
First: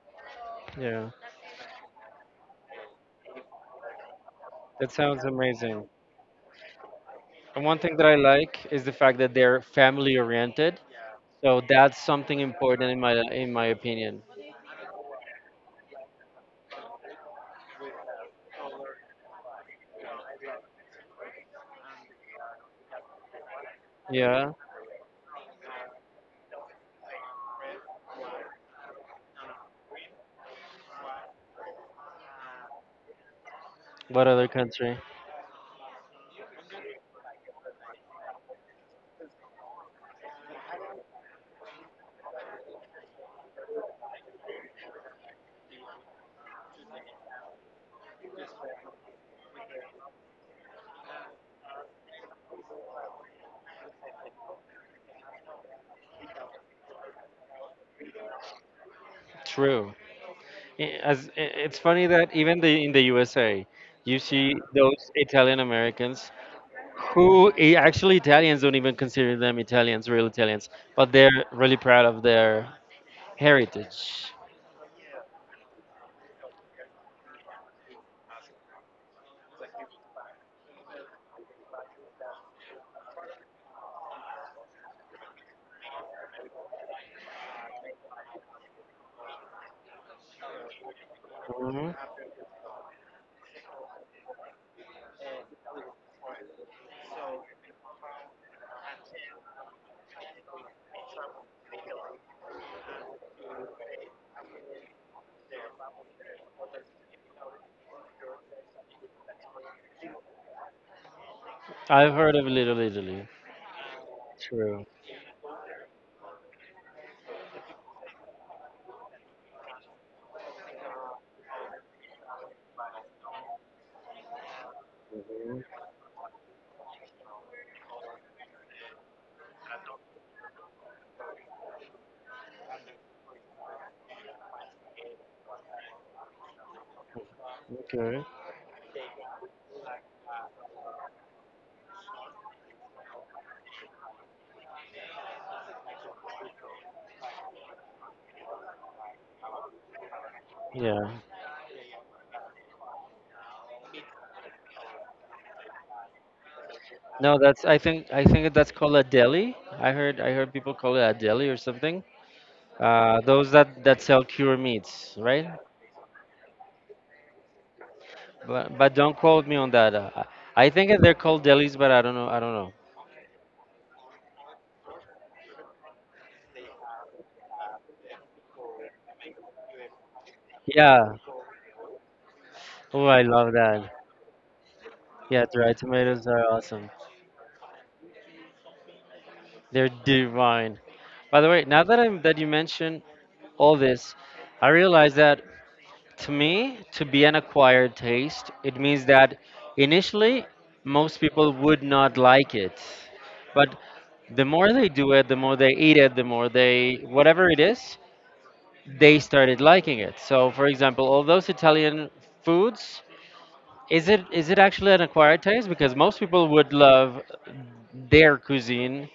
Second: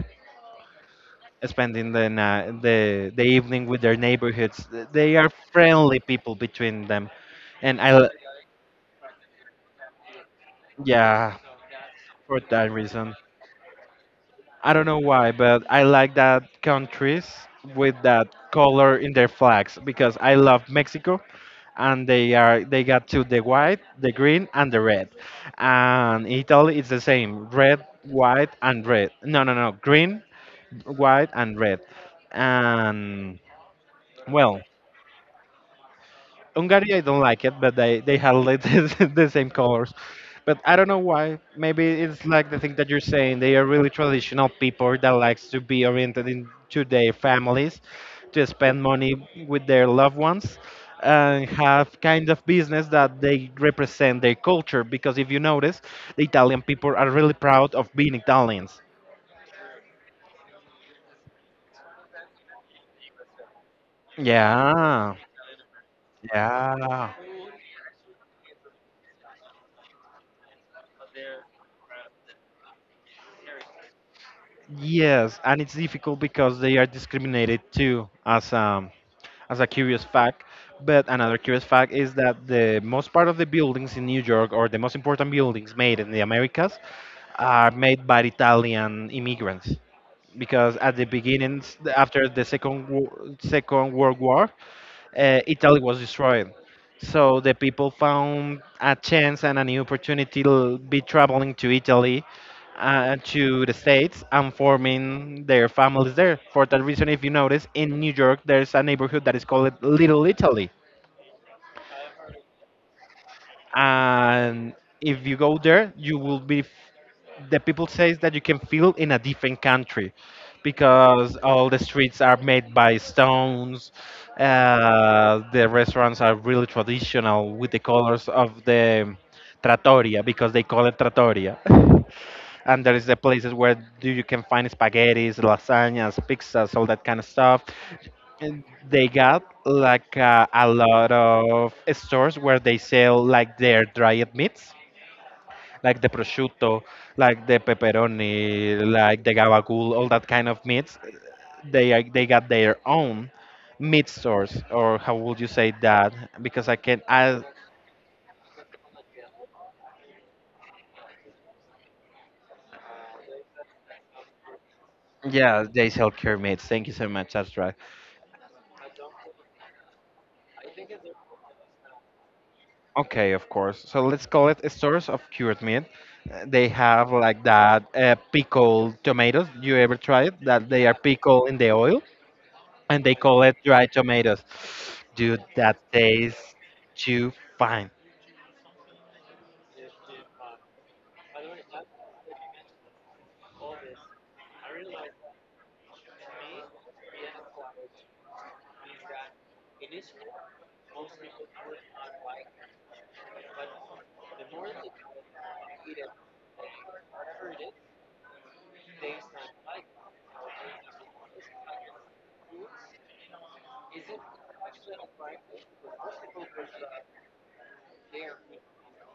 Speaker 1: yeah.
Speaker 2: spending the night, the the evening with their neighborhoods.
Speaker 1: That
Speaker 2: They
Speaker 1: sounds
Speaker 2: are
Speaker 1: amazing.
Speaker 2: friendly people between them,
Speaker 1: And one
Speaker 2: and I.
Speaker 1: thing that
Speaker 2: l-
Speaker 1: I like is the fact that they're family oriented.
Speaker 2: yeah,
Speaker 1: So that's something
Speaker 2: for that
Speaker 1: important in my
Speaker 2: reason.
Speaker 1: in my opinion.
Speaker 2: I don't know why, but I like that countries with that color in their flags because I love Mexico and they are they got to the white, the green
Speaker 1: Yeah.
Speaker 2: and the red. And in Italy it's the same, red, white and red. No, no, no, green, white and red. And
Speaker 1: What other
Speaker 2: well,
Speaker 1: country?
Speaker 2: Hungary, I don't like it, but they they had like the the same colors. But I don't know why. Maybe it's like the thing that you're saying. They are really traditional people that likes to be oriented into their families, to spend money with their loved ones, and have kind of business that they represent their culture. Because if you notice, the Italian people are really proud of being Italians.
Speaker 1: True. I- as i- it's funny that even the in the U S A, you see those
Speaker 2: Yeah,
Speaker 1: Italian Americans
Speaker 2: yeah.
Speaker 1: who i- actually Italians don't even consider them Italians, real Italians, but they're really proud of their heritage.
Speaker 2: Yes, and it's difficult because they are discriminated too as um as a curious fact. But another curious fact is that the most part of the buildings in New York, or the most important buildings made in the Americas, are made by Italian immigrants. Because at the beginnings,
Speaker 1: Hmm.
Speaker 2: after the Second Wo- Second World War, uh, Italy was destroyed. So the people found a chance and a new opportunity to be traveling to Italy, uh, to the States, and forming their families there. For that reason, if you notice, in New York, there's a neighborhood that is called Little Italy
Speaker 1: I've heard of Little Italy.
Speaker 2: and
Speaker 1: True.
Speaker 2: if you go there you will be f- the people says that you can feel in a different country because all the streets are made by stones uh,
Speaker 1: Mhm.
Speaker 2: the restaurants are really traditional with the colors of the trattoria because they call it trattoria and there is the places where do you can find spaghettis lasagnas pizzas all that kind of stuff
Speaker 1: Okay.
Speaker 2: and they got like uh, a lot of stores where they sell like their dried meats, like the prosciutto, like the pepperoni, like the gabagool, all that kind of meats.
Speaker 1: Yeah.
Speaker 2: They are- they got their own meat stores, or how would you say that? Because I can,
Speaker 1: No,
Speaker 2: I
Speaker 1: that's I think I think that's called a deli. I heard I heard people call it a deli or something. Uh, those that that sell cured meats, right?
Speaker 2: yeah, they sell cured meats. Thank you so much, Astra.
Speaker 1: But, but don't quote me on that. Uh, I I think that they're called delis, but I don't know. I don't know.
Speaker 2: Okay, of course. So let's call it a source of cured meat. Uh, They have like that uh, pickled tomatoes. You ever try it? That they are
Speaker 1: Yeah.
Speaker 2: pickled in the oil and
Speaker 1: Oh,
Speaker 2: they
Speaker 1: I
Speaker 2: call
Speaker 1: love
Speaker 2: it
Speaker 1: that.
Speaker 2: dried tomatoes. Dude,
Speaker 1: Yeah, dried
Speaker 2: that
Speaker 1: tomatoes are
Speaker 2: tastes
Speaker 1: awesome.
Speaker 2: too fine.
Speaker 1: They're divine. By the way, now that I'm that you mention all this, I realize that to me, to be an acquired taste, it means that initially most people would not like it, but the more they do it, the more they eat it, the more they whatever it is, they started liking it. So, for example, all those Italian foods, is it is it actually an acquired taste? Because most people would love their cuisine,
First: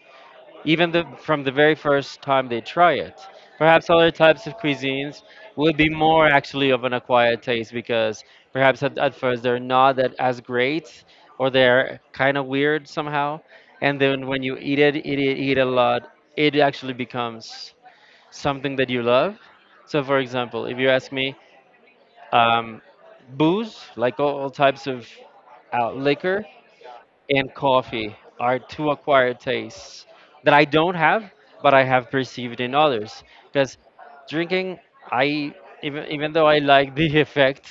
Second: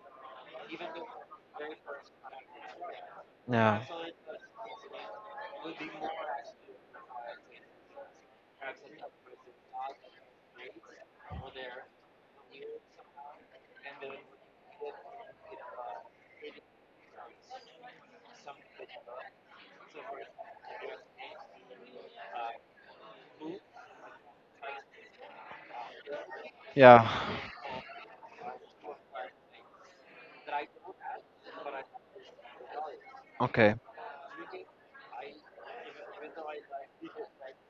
Speaker 1: even the, from the very first time they try it.
Speaker 2: Yeah.
Speaker 1: Perhaps other types of cuisines will be more actually of an acquired taste because perhaps at, at first they're not that as great or they're kind of weird somehow. And then when you eat it, eat it, eat a lot, it actually becomes something that you love. So, for example, if you ask me, um, booze, like all, all types of uh, liquor,
Speaker 2: Yeah.
Speaker 1: and coffee are two acquired tastes that I don't have, but I have perceived in others.
Speaker 2: Okay.
Speaker 1: Because drinking, I even even though I like the effect,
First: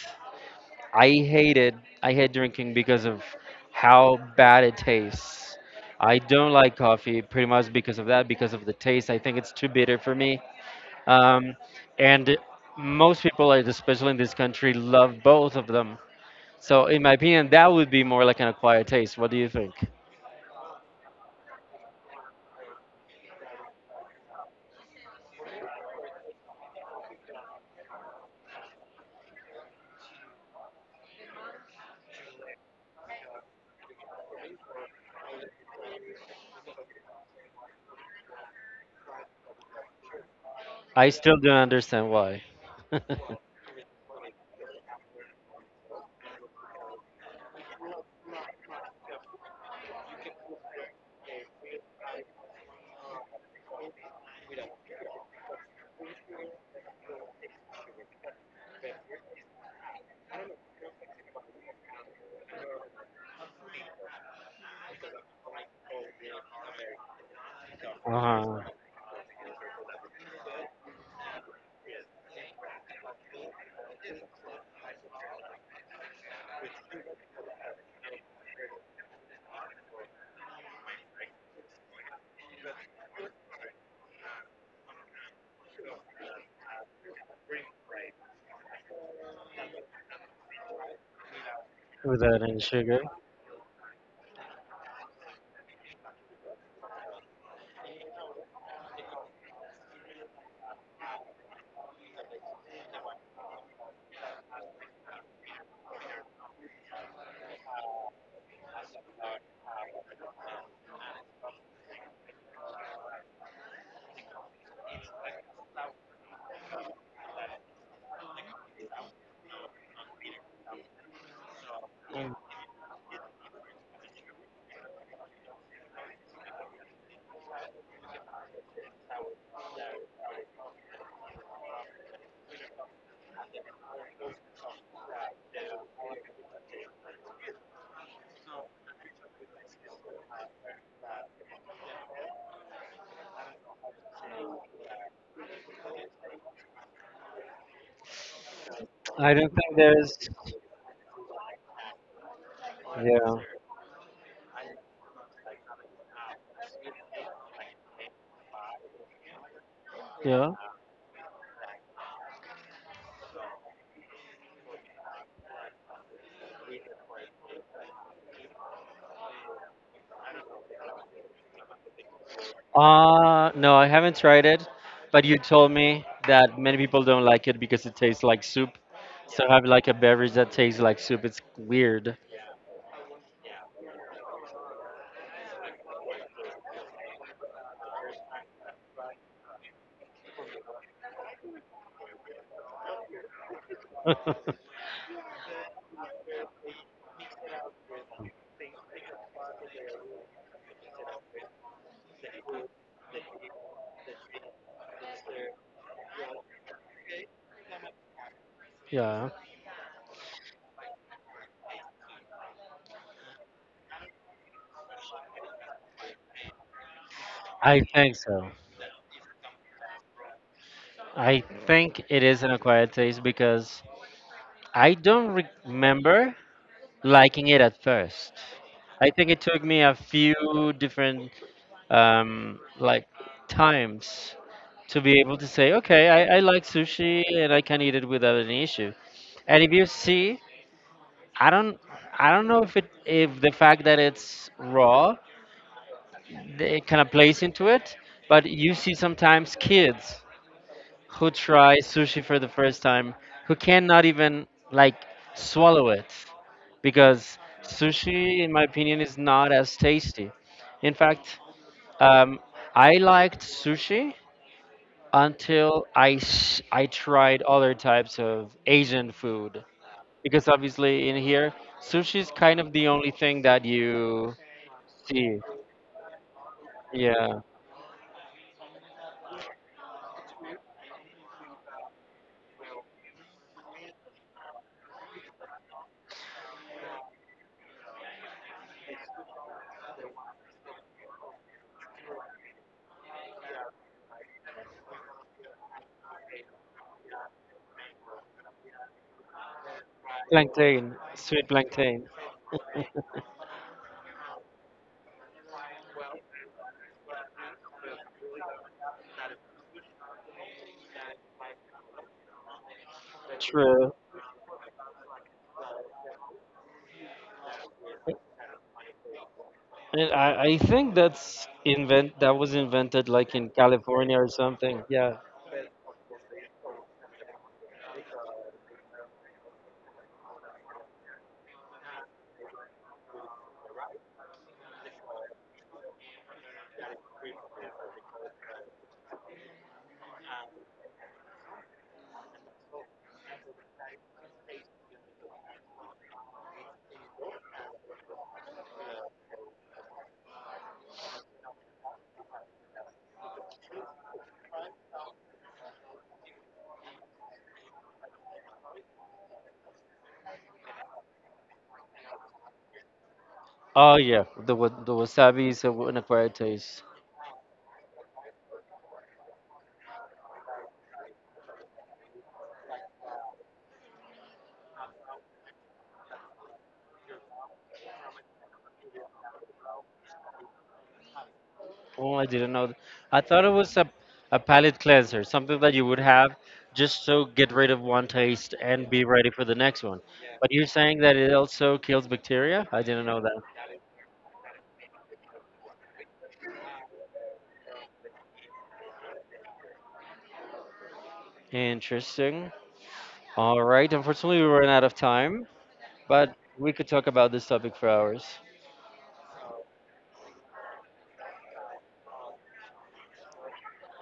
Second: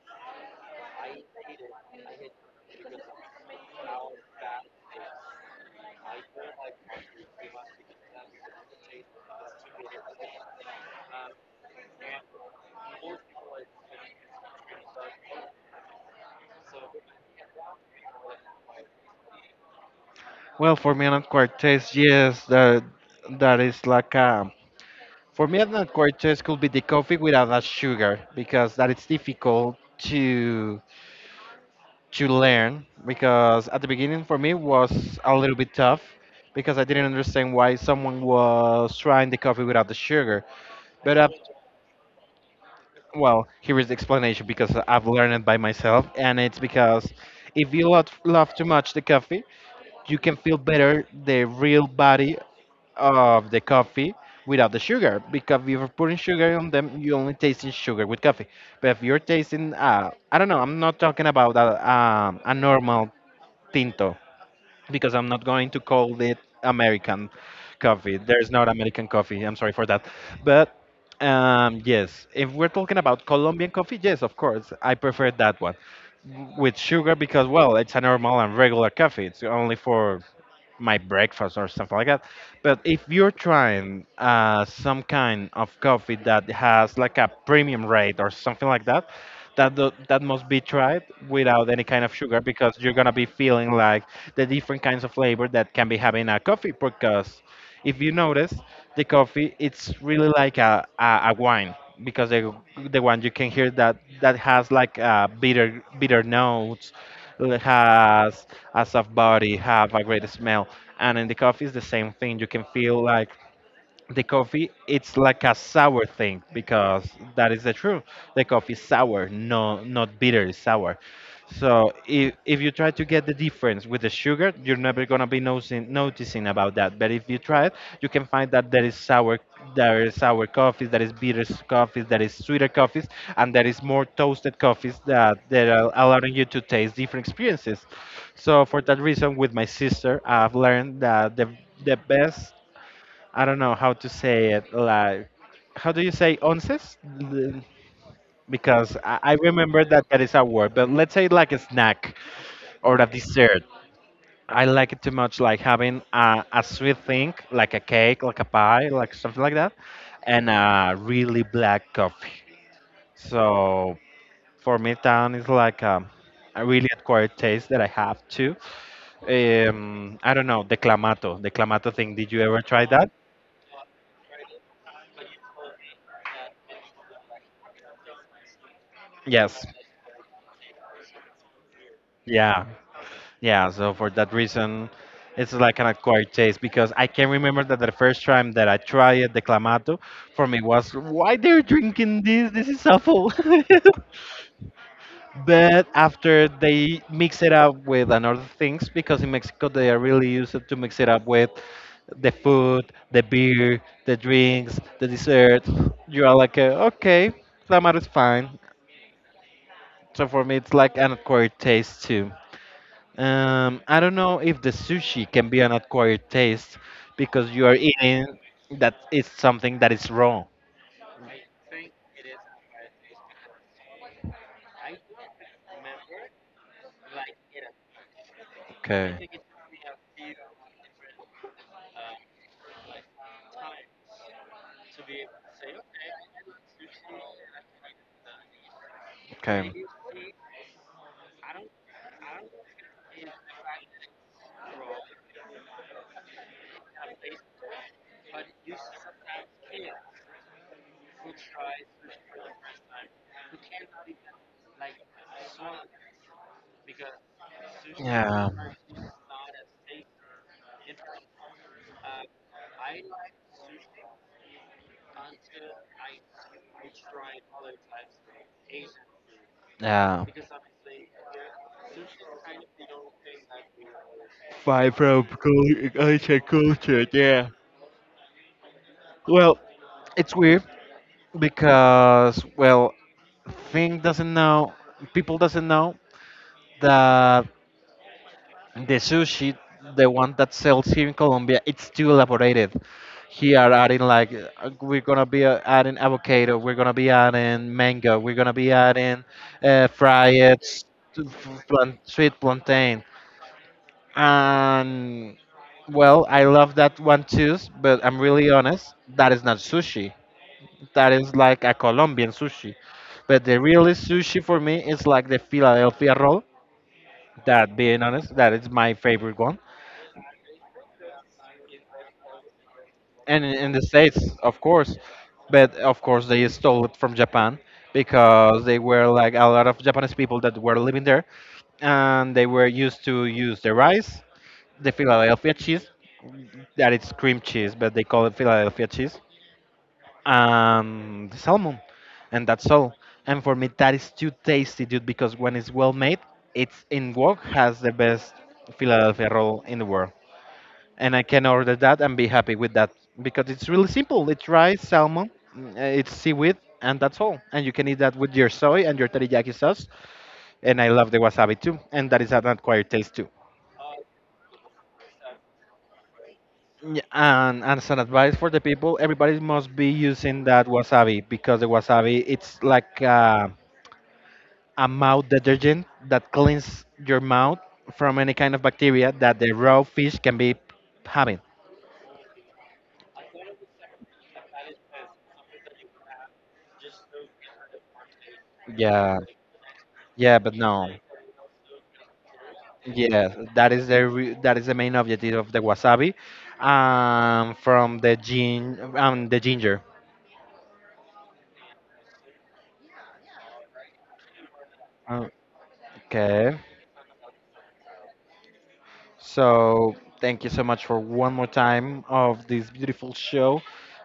Speaker 1: I hate it. I hate drinking because of how bad it tastes. I don't like coffee pretty much because of that, because of the taste. I think it's too bitter for me, um, and most people, like, especially in this country, love both of them. So, in my opinion, that would be more like an acquired taste. What do you think?
Speaker 2: Well, for me, not quite taste, yes, that that is like a For me, an cortes could be the coffee without a sugar because that it's difficult to to learn. Because at the beginning, for me, was a little bit tough because I didn't understand why someone was trying the coffee without the sugar.
Speaker 1: I
Speaker 2: But uh,
Speaker 1: still don't understand why.
Speaker 2: well, here is the explanation because I've learned it by myself, and it's because if you lot love too much the coffee, you can feel better the real body of the coffee without the sugar because if you're putting sugar on them you only tasting sugar with coffee but if you're tasting uh, I don't know, I'm not talking about a, um, a normal tinto because I'm not going to call it American coffee, there's
Speaker 1: Uh-huh.
Speaker 2: not American coffee, I'm sorry for that but um, yes, if we're talking about Colombian coffee, yes, of course I prefer that one with sugar because well it's a normal and regular coffee, it's only for my breakfast or something like that. But if you're trying uh, some kind of coffee that has like a premium rate or something like that, that do- that must be tried without any kind of sugar
Speaker 1: Without any
Speaker 2: because you're
Speaker 1: sugar.
Speaker 2: gonna be feeling like the different kinds of flavor that can be having a coffee because if you notice, the coffee it's really like a, a, a wine because the the one you can hear that that has like uh, bitter bitter notes, l- has a soft body, have a great smell, and in the coffee it's the same thing. You can feel like the coffee it's like a sour thing because that is the truth, the coffee is sour, no, not bitter, it's sour. So if,
Speaker 1: Mm.
Speaker 2: if you try to get the difference with the sugar you're never going to be noticing, noticing about that, but if you try it you can find that there is sour, there is sour coffees, there is bitter s- coffees, there is sweeter coffees, and there is more toasted coffees that that are allowing you to taste different experiences. So for that reason, with my sister, I've learned that the the best, I don't know how to say it. Like, how do you say onces? L- Because I, I
Speaker 1: I don't think
Speaker 2: remember that
Speaker 1: there's.
Speaker 2: that is a word, but let's say like a snack or a
Speaker 1: Yeah.
Speaker 2: dessert. I like it too much, like having a, a sweet thing, like a cake, like a pie, like something like that, and
Speaker 1: Yeah.
Speaker 2: a really black coffee. So for me, town is like a, a really acquired taste that I have too. Um, I don't know, the clamato, the clamato thing. Did you ever try that?
Speaker 1: Uh, no, I haven't tried it, but you told me that many people don't like it because it tastes like soup. So
Speaker 2: Yes.
Speaker 1: have like a beverage that tastes like soup. It's weird.
Speaker 2: Yeah. Yeah, so for that reason, it's like an acquired taste because I can remember that the first time that I tried it, the clamato, for me was why they're drinking this? This is awful. But after they mix it up with another things, because in Mexico they are really used to mix it up with the food, the beer, the drinks, the dessert. You are like, uh, okay, clamato is fine.
Speaker 1: Yeah.
Speaker 2: So for me, it's like an acquired taste too. Um, I don't know if the sushi can be an acquired taste because you are
Speaker 1: I think
Speaker 2: eating
Speaker 1: so.
Speaker 2: that is something that is raw.
Speaker 1: I think it is an acquired taste because I don't re- remember liking it at first. I
Speaker 2: Okay.
Speaker 1: think it took me a few different um, like times to be able to say, okay, I, I like sushi and I can eat it without any issue. And
Speaker 2: Okay.
Speaker 1: if you see, I don't, I don't know if it, if the fact that it's raw, th- it kind of plays into it. But you see sometimes kids who tries sushi for the first time who cannot even like swallow it because sushi
Speaker 2: Yeah.
Speaker 1: in my opinion is not as tasty. In fact, um, I liked sushi until I, s- I tried other types of Asian food
Speaker 2: Yeah.
Speaker 1: because obviously in here sushi is kind of the only thing that you
Speaker 2: Five from
Speaker 1: see.
Speaker 2: cul- Asian culture,
Speaker 1: Yeah.
Speaker 2: yeah. Well, it's weird because well, thing doesn't know, people doesn't know that the sushi, the one that sells here in Colombia, it's too elaborated. Here are adding like uh, we're gonna be uh, adding avocado, we're gonna be adding mango, we're gonna be adding uh, fried s-
Speaker 1: Plantain, sweet
Speaker 2: f- plant,
Speaker 1: plantain.
Speaker 2: sweet plantain, and well, I love that one too. But I'm really honest, that is not sushi. That is like a Colombian sushi. But the real
Speaker 1: True.
Speaker 2: sushi for me is like the Philadelphia roll. That being honest, that is my favorite one
Speaker 1: And I, I think that's invent that was invented like
Speaker 2: and
Speaker 1: in
Speaker 2: in in the states,
Speaker 1: California or
Speaker 2: of
Speaker 1: something.
Speaker 2: course,
Speaker 1: Yeah.
Speaker 2: but of course they stole it from Japan because they were like a lot of Japanese people that were living there and they were used to use the rice, the Philadelphia cheese, that it's cream cheese but they call it Philadelphia cheese, and the salmon, and that's all. And for me that is too tasty, dude, because when it's well made, it's in Wok, has the best Philadelphia roll in the world, and I can order that and be happy with that because it's really simple. It's rice, salmon, mm, uh, it's seaweed, and that's all. And you can eat that with your soy and your teriyaki sauce. And I love the wasabi too, and that is an acquired taste too.
Speaker 1: Oh yeah, the wa- the wasabi is a, an acquired taste.
Speaker 2: Yeah, and, and as an advice for the people, everybody must be using that wasabi because the wasabi it's like uh, a mouth detergent that cleans your mouth from any kind of bacteria that the raw fish can be having.
Speaker 1: Oh, I didn't know. th- I thought it was a a palate cleanser, something that you would have just to get rid of one taste and be
Speaker 2: Yeah,
Speaker 1: ready for the next one.
Speaker 2: yeah,
Speaker 1: But
Speaker 2: but
Speaker 1: you're
Speaker 2: no.
Speaker 1: saying that it also kills bacteria? I didn't know
Speaker 2: Yeah,
Speaker 1: that.
Speaker 2: that is the re- that is the main objective of the wasabi, um, from the gin um the ginger.
Speaker 1: Interesting. All right. Unfortunately, we ran out of time, but
Speaker 2: Okay,
Speaker 1: we could talk about this topic for hours.
Speaker 2: so thank you so much for one more time of this beautiful show,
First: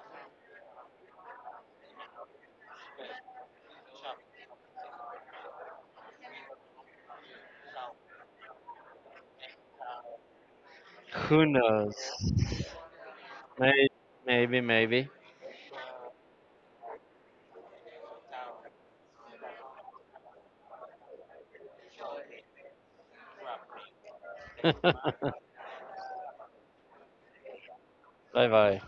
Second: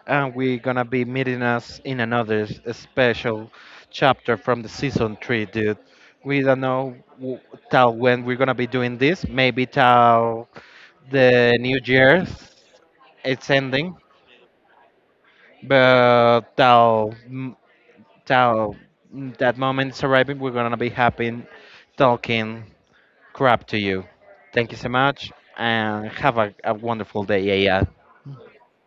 Speaker 2: and we're gonna be meeting us in another s- special chapter from the season three, dude. We don't know w- Till when we're gonna be doing this. Maybe till
Speaker 1: Who
Speaker 2: the New
Speaker 1: knows?
Speaker 2: Year's it's
Speaker 1: May-
Speaker 2: ending,
Speaker 1: Maybe, maybe.
Speaker 2: but till, so mm, that moment is arriving. We're gonna be happy talking crap to you. Thank you so
Speaker 1: Bye
Speaker 2: much, and have a, a wonderful day. Yeah, yeah.
Speaker 1: bye.